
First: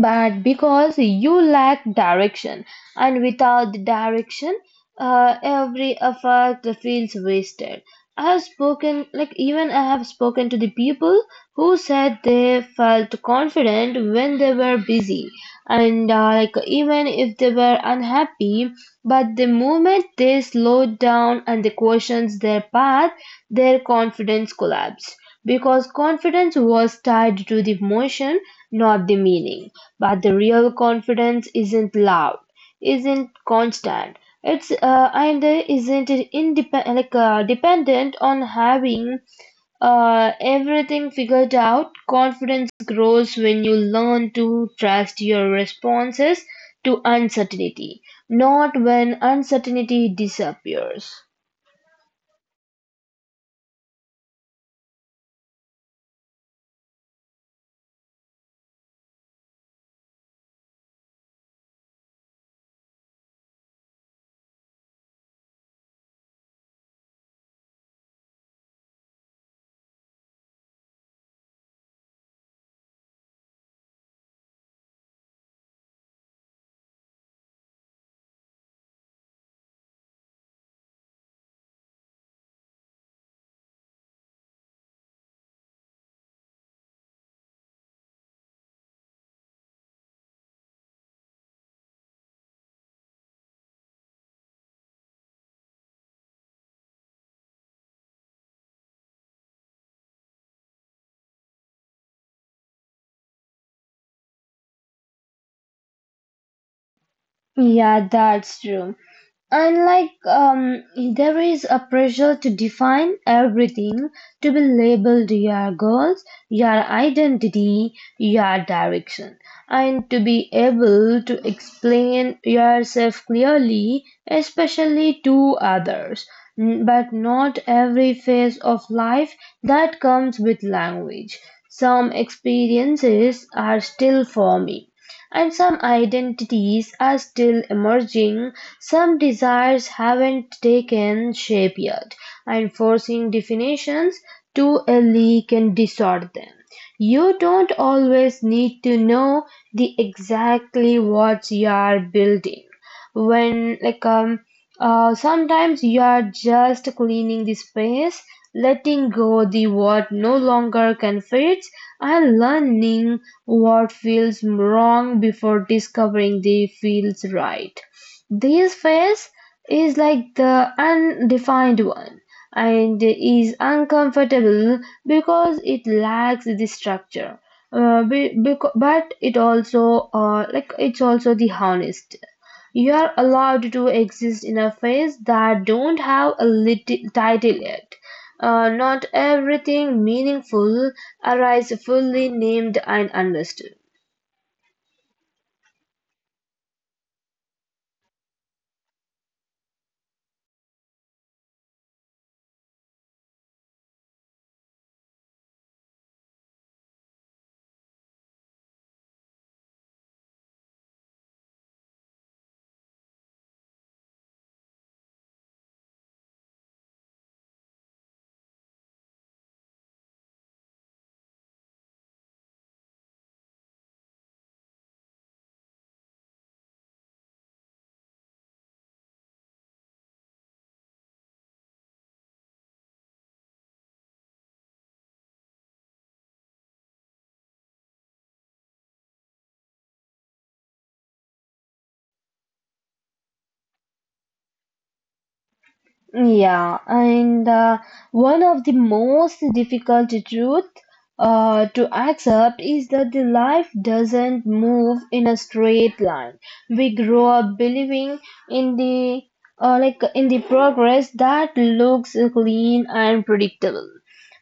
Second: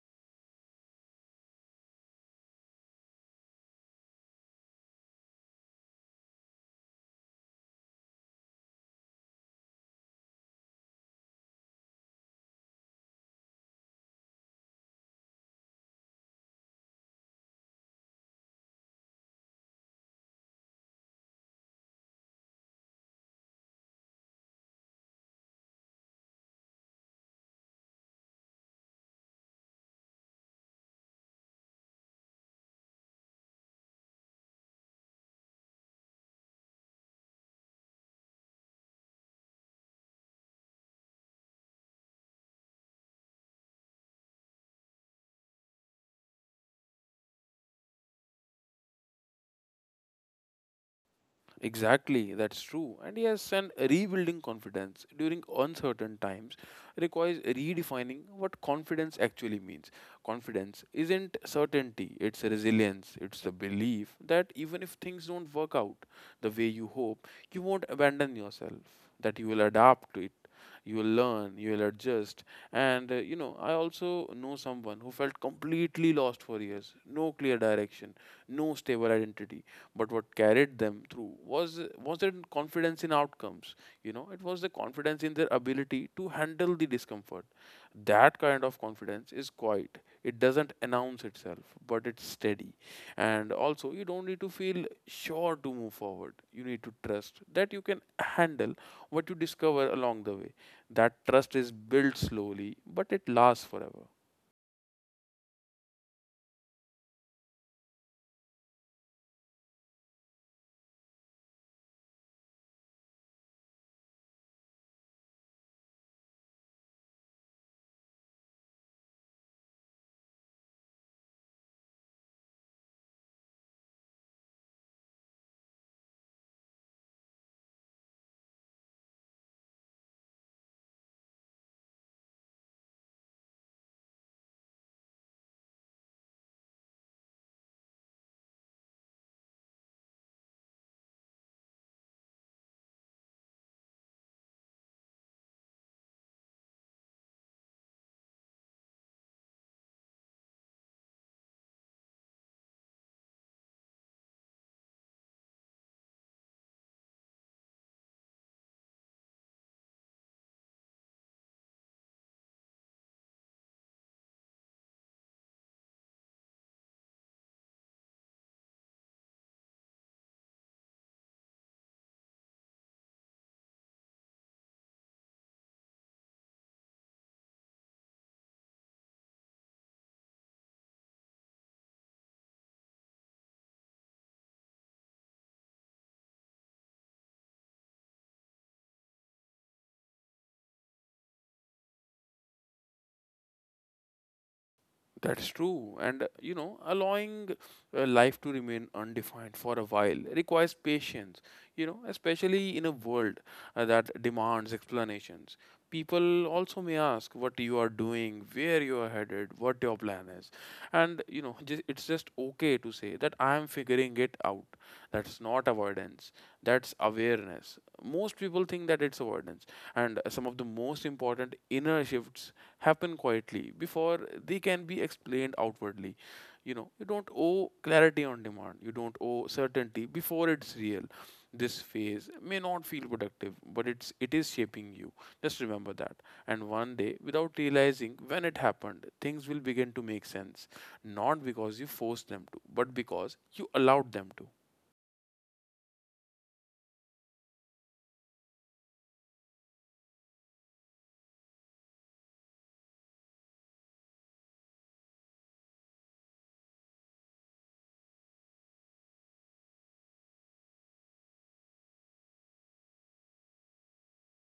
S1: but because you lack direction. And without the direction, every effort feels wasted. I have spoken to the people who said they felt confident when they were busy, and like even if they were unhappy, but the moment they slowed down and they questioned their path, their confidence collapsed, because confidence was tied to the motion, not the meaning. But the real confidence isn't loud, isn't constant. It's and isn't it indep- like dependent on having everything figured out. Confidence grows when you learn to trust your responses to uncertainty, not when uncertainty disappears.
S2: Exactly, that's true. And yes, and rebuilding confidence during uncertain times requires redefining what confidence actually means. Confidence isn't certainty, it's resilience, it's the belief that even if things don't work out the way you hope, you won't abandon yourself, that you will adapt to it. You will learn, you will adjust. And you know, I also know someone who felt completely lost for years, no clear direction, no stable identity, but what carried them through wasn't confidence in outcomes. You know, it was the confidence in their ability to handle the discomfort. That kind of confidence is quiet, it doesn't announce itself, but it's steady. And also, you don't need to feel sure to move forward, you need to trust that you can handle what you discover along the way. That trust is built slowly, but it lasts forever.
S1: Yeah, that's true. Unlike there is a pressure to define everything, to be labeled your goals, your identity, your direction, and to be able to explain yourself clearly, especially to others. But not every phase of life that comes with language. Some experiences are still forming and some identities are still emerging, some desires haven't taken shape yet, and forcing definitions too early can distort them. You don't always need to know the exactly what you are building, when like sometimes you are just cleaning the space, letting go the what no longer can fit, and learning what feels wrong before discovering the feels right. This phase is like the undefined one, and is uncomfortable because it lacks the structure, but it's also the honest. You're allowed to exist in a phase that don't have a title yet. Not everything meaningful arises fully named and understood.
S2: That's true. And you know, allowing life to remain undefined for a while requires patience, you know, especially in a world that demands explanations. People also may ask what you are doing, where you are headed, what your plan is. And, you know, it's just okay to say that I am figuring it out. That's not avoidance, that's awareness. Most people think that it's avoidance. And some of the most important inner shifts happen quietly before they can be explained outwardly. You know, you don't owe clarity on demand, you don't owe certainty before it's real. This phase may not feel productive, but it is shaping you. Just remember that. And one day, without realizing when it happened, things will begin to make sense. Not because you forced them to, but because you allowed them to.
S1: Yeah, and one of the most difficult truth to accept is that the life doesn't move in a straight line. We grow up believing in the in the progress that looks clean and predictable.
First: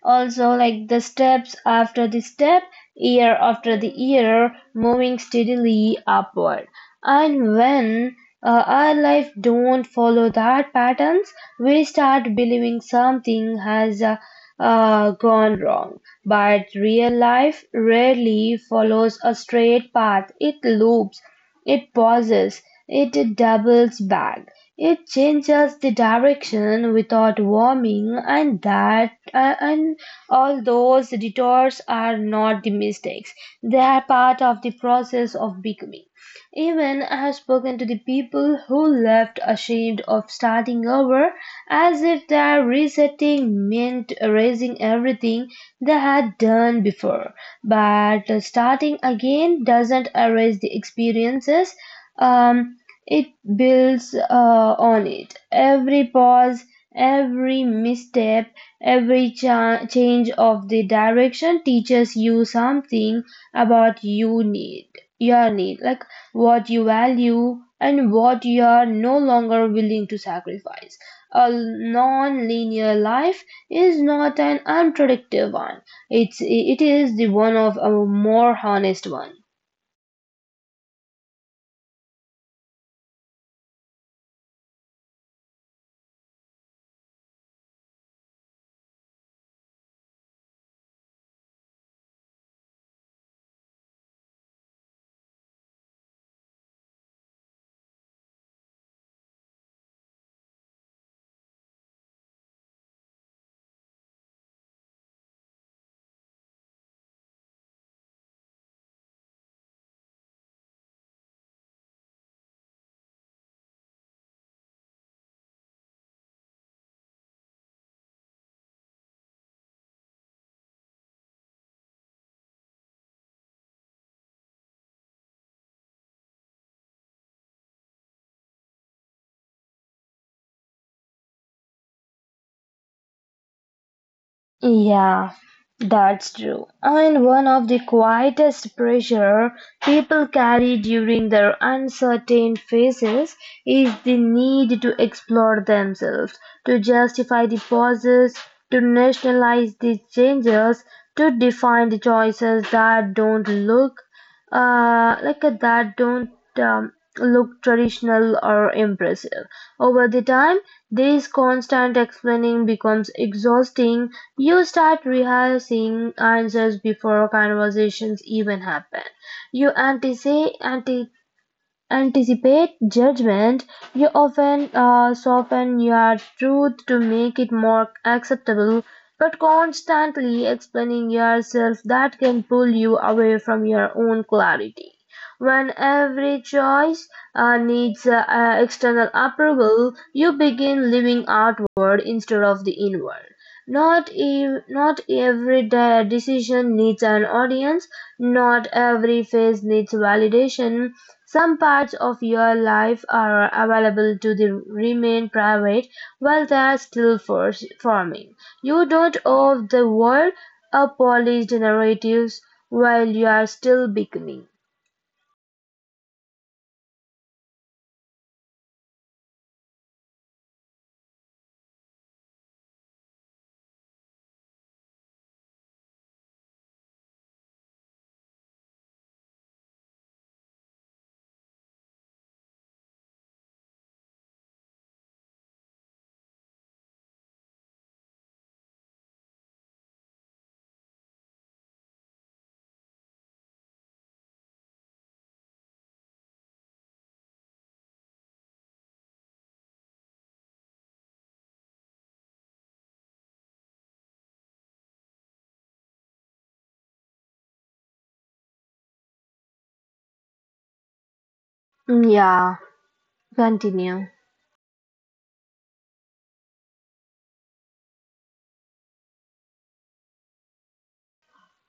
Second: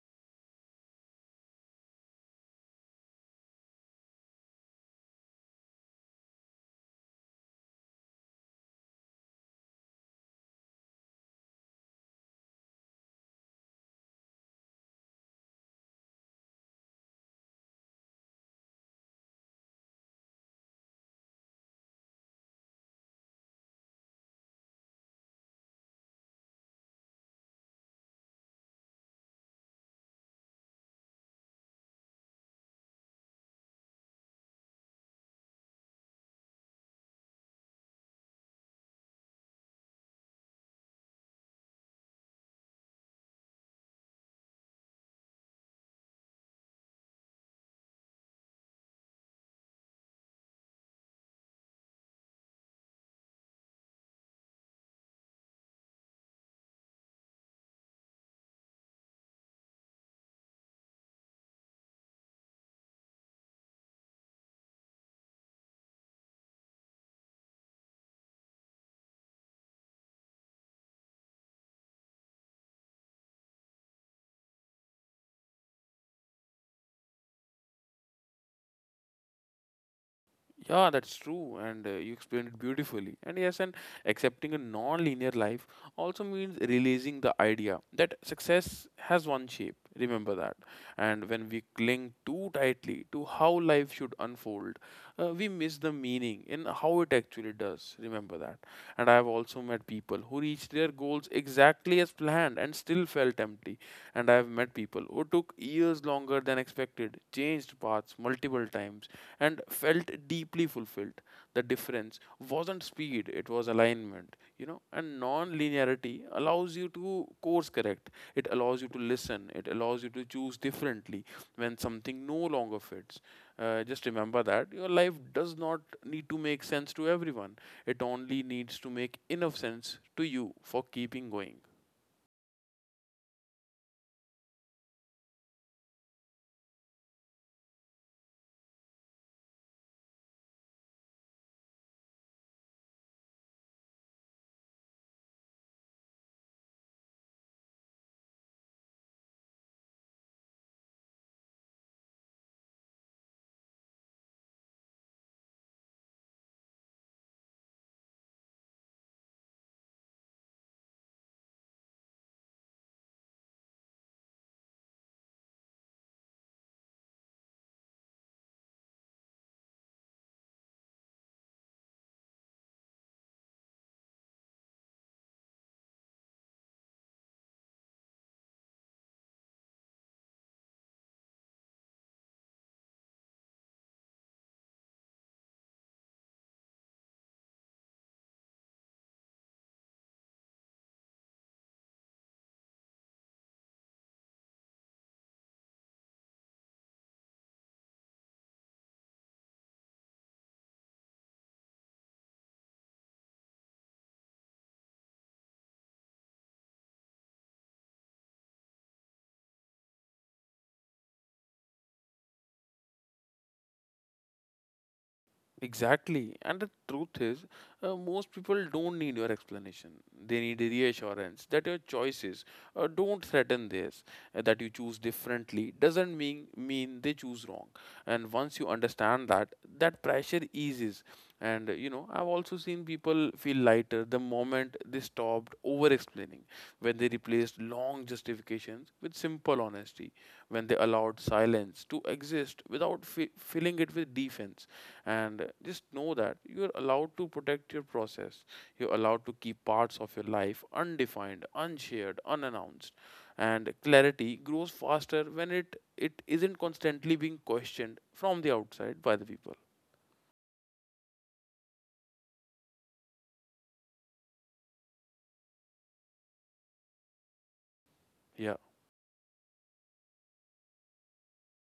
S1: Also, like the steps after the step, year after the year, moving steadily upward. And when our life don't follow that patterns, we start believing something has gone wrong. But real life rarely follows a straight path. It loops, it pauses, it doubles back, it changes the direction without warning, and all those detours are not the mistakes. They are part of the process of becoming. Even I have spoken to the people who left ashamed of starting over, as if their resetting meant erasing everything they had done before. But starting again doesn't erase the experiences, um, it builds on it. Every pause, every misstep, every change of the direction teaches you something about you need your need like what you value and what you are no longer willing to sacrifice. A non linear life is not an unpredictable one, it is the one of a more honest one.
S2: Yeah, that's true, and you explained it beautifully. And yes, and accepting a non-linear life also means releasing the idea that success has one shape. Remember that. And when we cling too tightly to how life should unfold, we miss the meaning in how it actually does. Remember that. And I have also met people who reach their goals exactly as planned and still felt empty. And I have met people who took years longer than expected, changed paths multiple times, and felt deeply fulfilled. The difference wasn't speed, it was alignment, you know. And non linearity allows you to course correct, it allows you to listen, it allows you to choose differently when something no longer fits. Just remember that your life does not need to make sense to everyone. It only needs to make enough sense to you for keeping going.
S1: Yeah, that's true. And one of the quietest pressure people carry during their uncertain phases is the need to explore themselves, to justify the pauses, to nationalize the changes, to define the choices that don't look like that don't look traditional or impressive. Over the time, this constant explaining becomes exhausting. You start rehearsing answers before conversations even happen. You anticipate judgment, you often soften your truth to make it more acceptable, but constantly explaining yourself that can pull you away from your own clarity. When every choice needs external approval, you begin living outward instead of the inward. Not every decision needs an audience, not every phase needs validation. Some parts of your life are available to the remain private while they are still forming. You don't owe the world a polished narratives while you are still becoming.
S2: Exactly. And the truth is, most people don't need your explanation. They need reassurance that your choices don't threaten theirs, that you choose differently doesn't mean they choose wrong. And once you understand that, that pressure eases. And you know, I've also seen people feel lighter the moment they stopped over explaining, when they replaced long justifications with simple honesty, when they allowed silence to exist without filling it with defense. And just know that you're allowed to protect your process, you're allowed to keep parts of your life undefined, unshared, unannounced. And clarity grows faster when it isn't constantly being questioned from the outside by the people.
S1: Yeah, continue.
S2: Yeah.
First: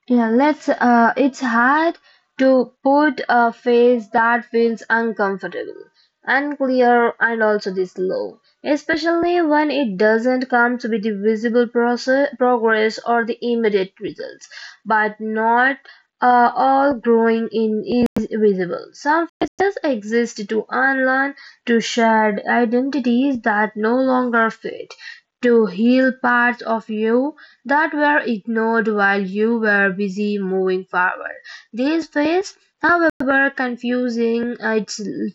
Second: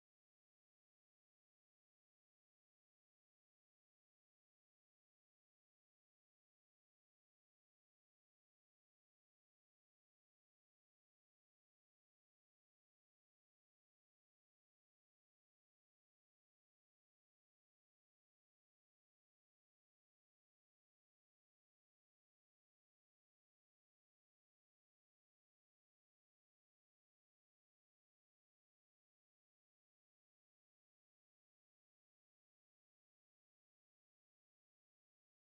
S1: Yeah, let's. It's hard to put a face that feels uncomfortable, unclear, and also this low, especially when it doesn't come to be the visible progress or the immediate results. But not all growing in is visible. Some faces exist to unlearn, to shed identities that no longer fit, to heal parts of you that were ignored while you were busy moving forward. This phase, however confusing it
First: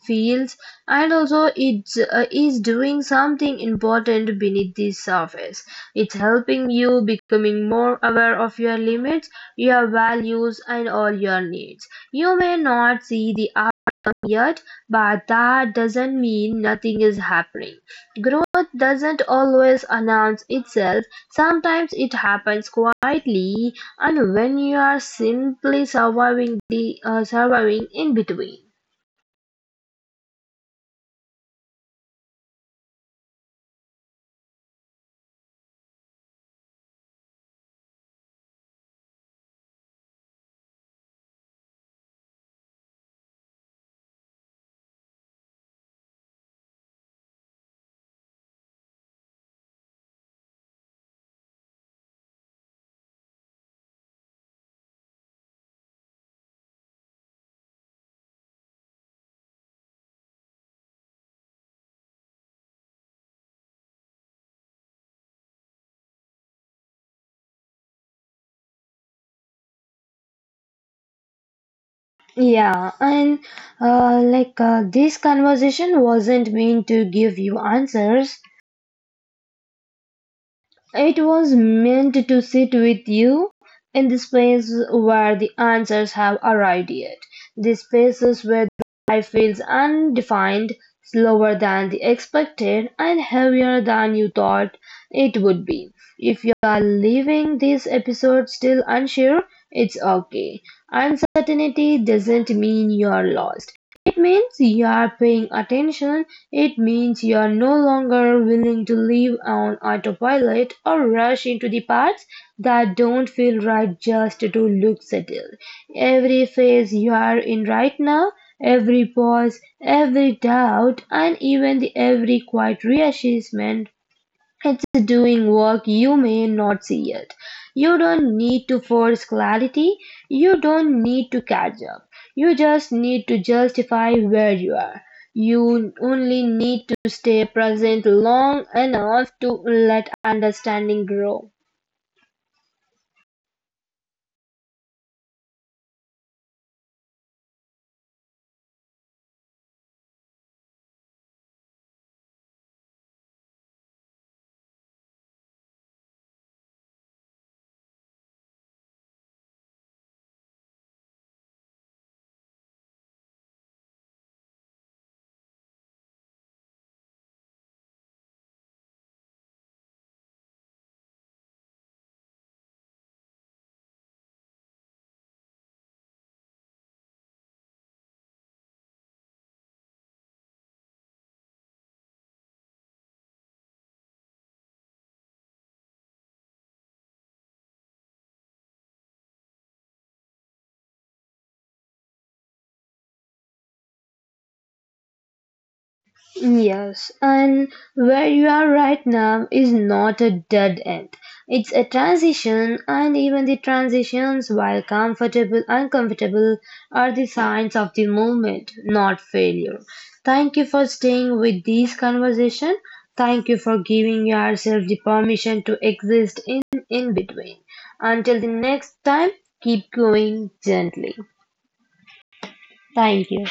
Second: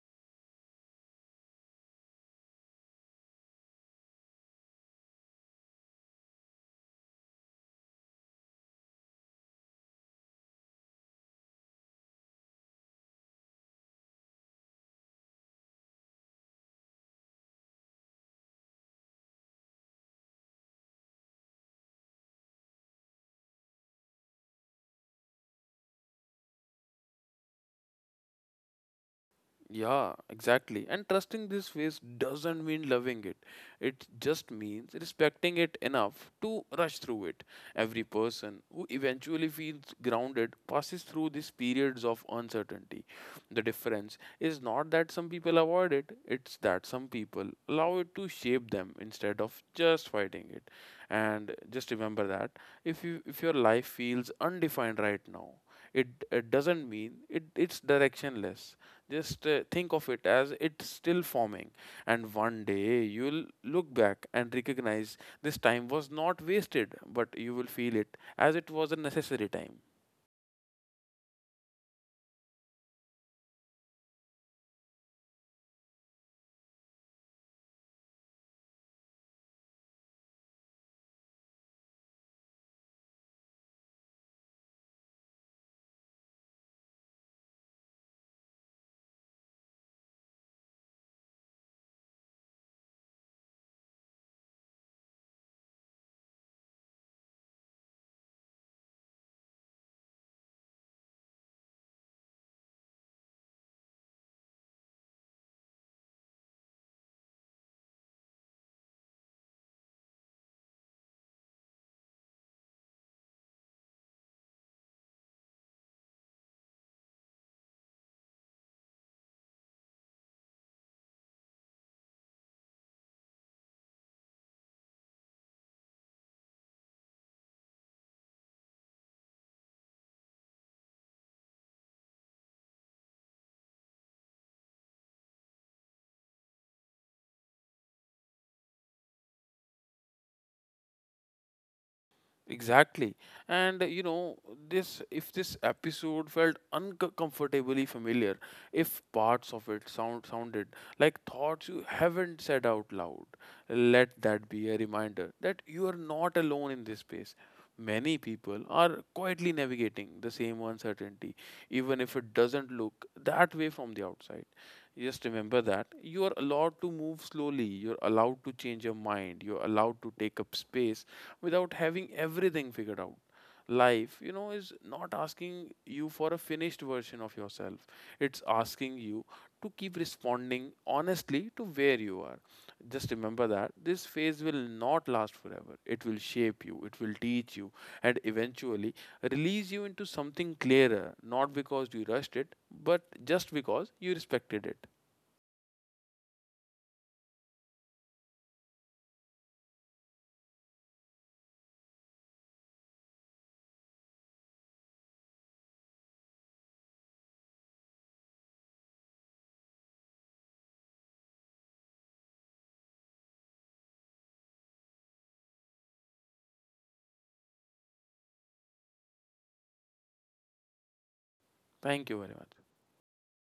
S1: feels, and also it is doing something important beneath the surface. It's helping you becoming more aware of your limits, your values, and all your needs. You may not see the yet, but that doesn't mean nothing is happening. Growth doesn't always announce itself. Sometimes it happens quietly, and when you are simply surviving in between.
S2: Yeah, exactly. And trusting this phase doesn't mean loving it. It just means respecting it enough to rush through it. Every person who eventually feels grounded passes through these periods of uncertainty. The difference is not that some people avoid it, it's that some people allow it to shape them instead of just fighting it. And just remember that if your life feels undefined right now, it doesn't mean it's directionless. Just think of it as it's still forming, and one day you'll look back and recognize this time was not wasted, but you will feel it as it was a necessary time.
S1: Yeah, and this conversation wasn't meant to give you answers. It was meant to sit with you in the space where the answers have arrived yet, the spaces where the life feels undefined, slower than the expected, and heavier than you thought it would be. If you are leaving this episode still unsure, it's okay. Uncertainty doesn't mean you're lost. It means you are paying attention. It means you're no longer willing to live on autopilot or rush into the parts that don't feel right just to look settled. Every phase you are in right now, every pause, every doubt, and even the every quiet reassessment, it's doing work you may not see yet. You don't need to force clarity. You don't need to catch up. You just need to justify where you are. You only need to stay present long enough to let understanding grow.
S2: Exactly. And you know, this if this episode felt uncomfortably familiar, if parts of it sounded like thoughts you haven't said out loud, let that be a reminder that you are not alone in this space. Many people are quietly navigating the same uncertainty even if it doesn't look that way from the outside. Just remember that you are allowed to move slowly, you're allowed to change your mind, you're allowed to take up space without having everything figured out. Life, you know, is not asking you for a finished version of yourself, it's asking you to keep responding honestly to where you are. Just remember that this phase will not last forever. It will shape you, it will teach you, and eventually release you into something clearer, not because you rushed it, but just because you respected it.
S1: Yes, and where you are right now is not a dead end. It's a transition, and even the transitions, while comfortable, uncomfortable, are the signs of the movement, not failure. Thank you for staying with this conversation. Thank you for giving yourself the permission to exist in between. Until the next time, keep going gently.
S2: Thank you very much.
S1: Thank you.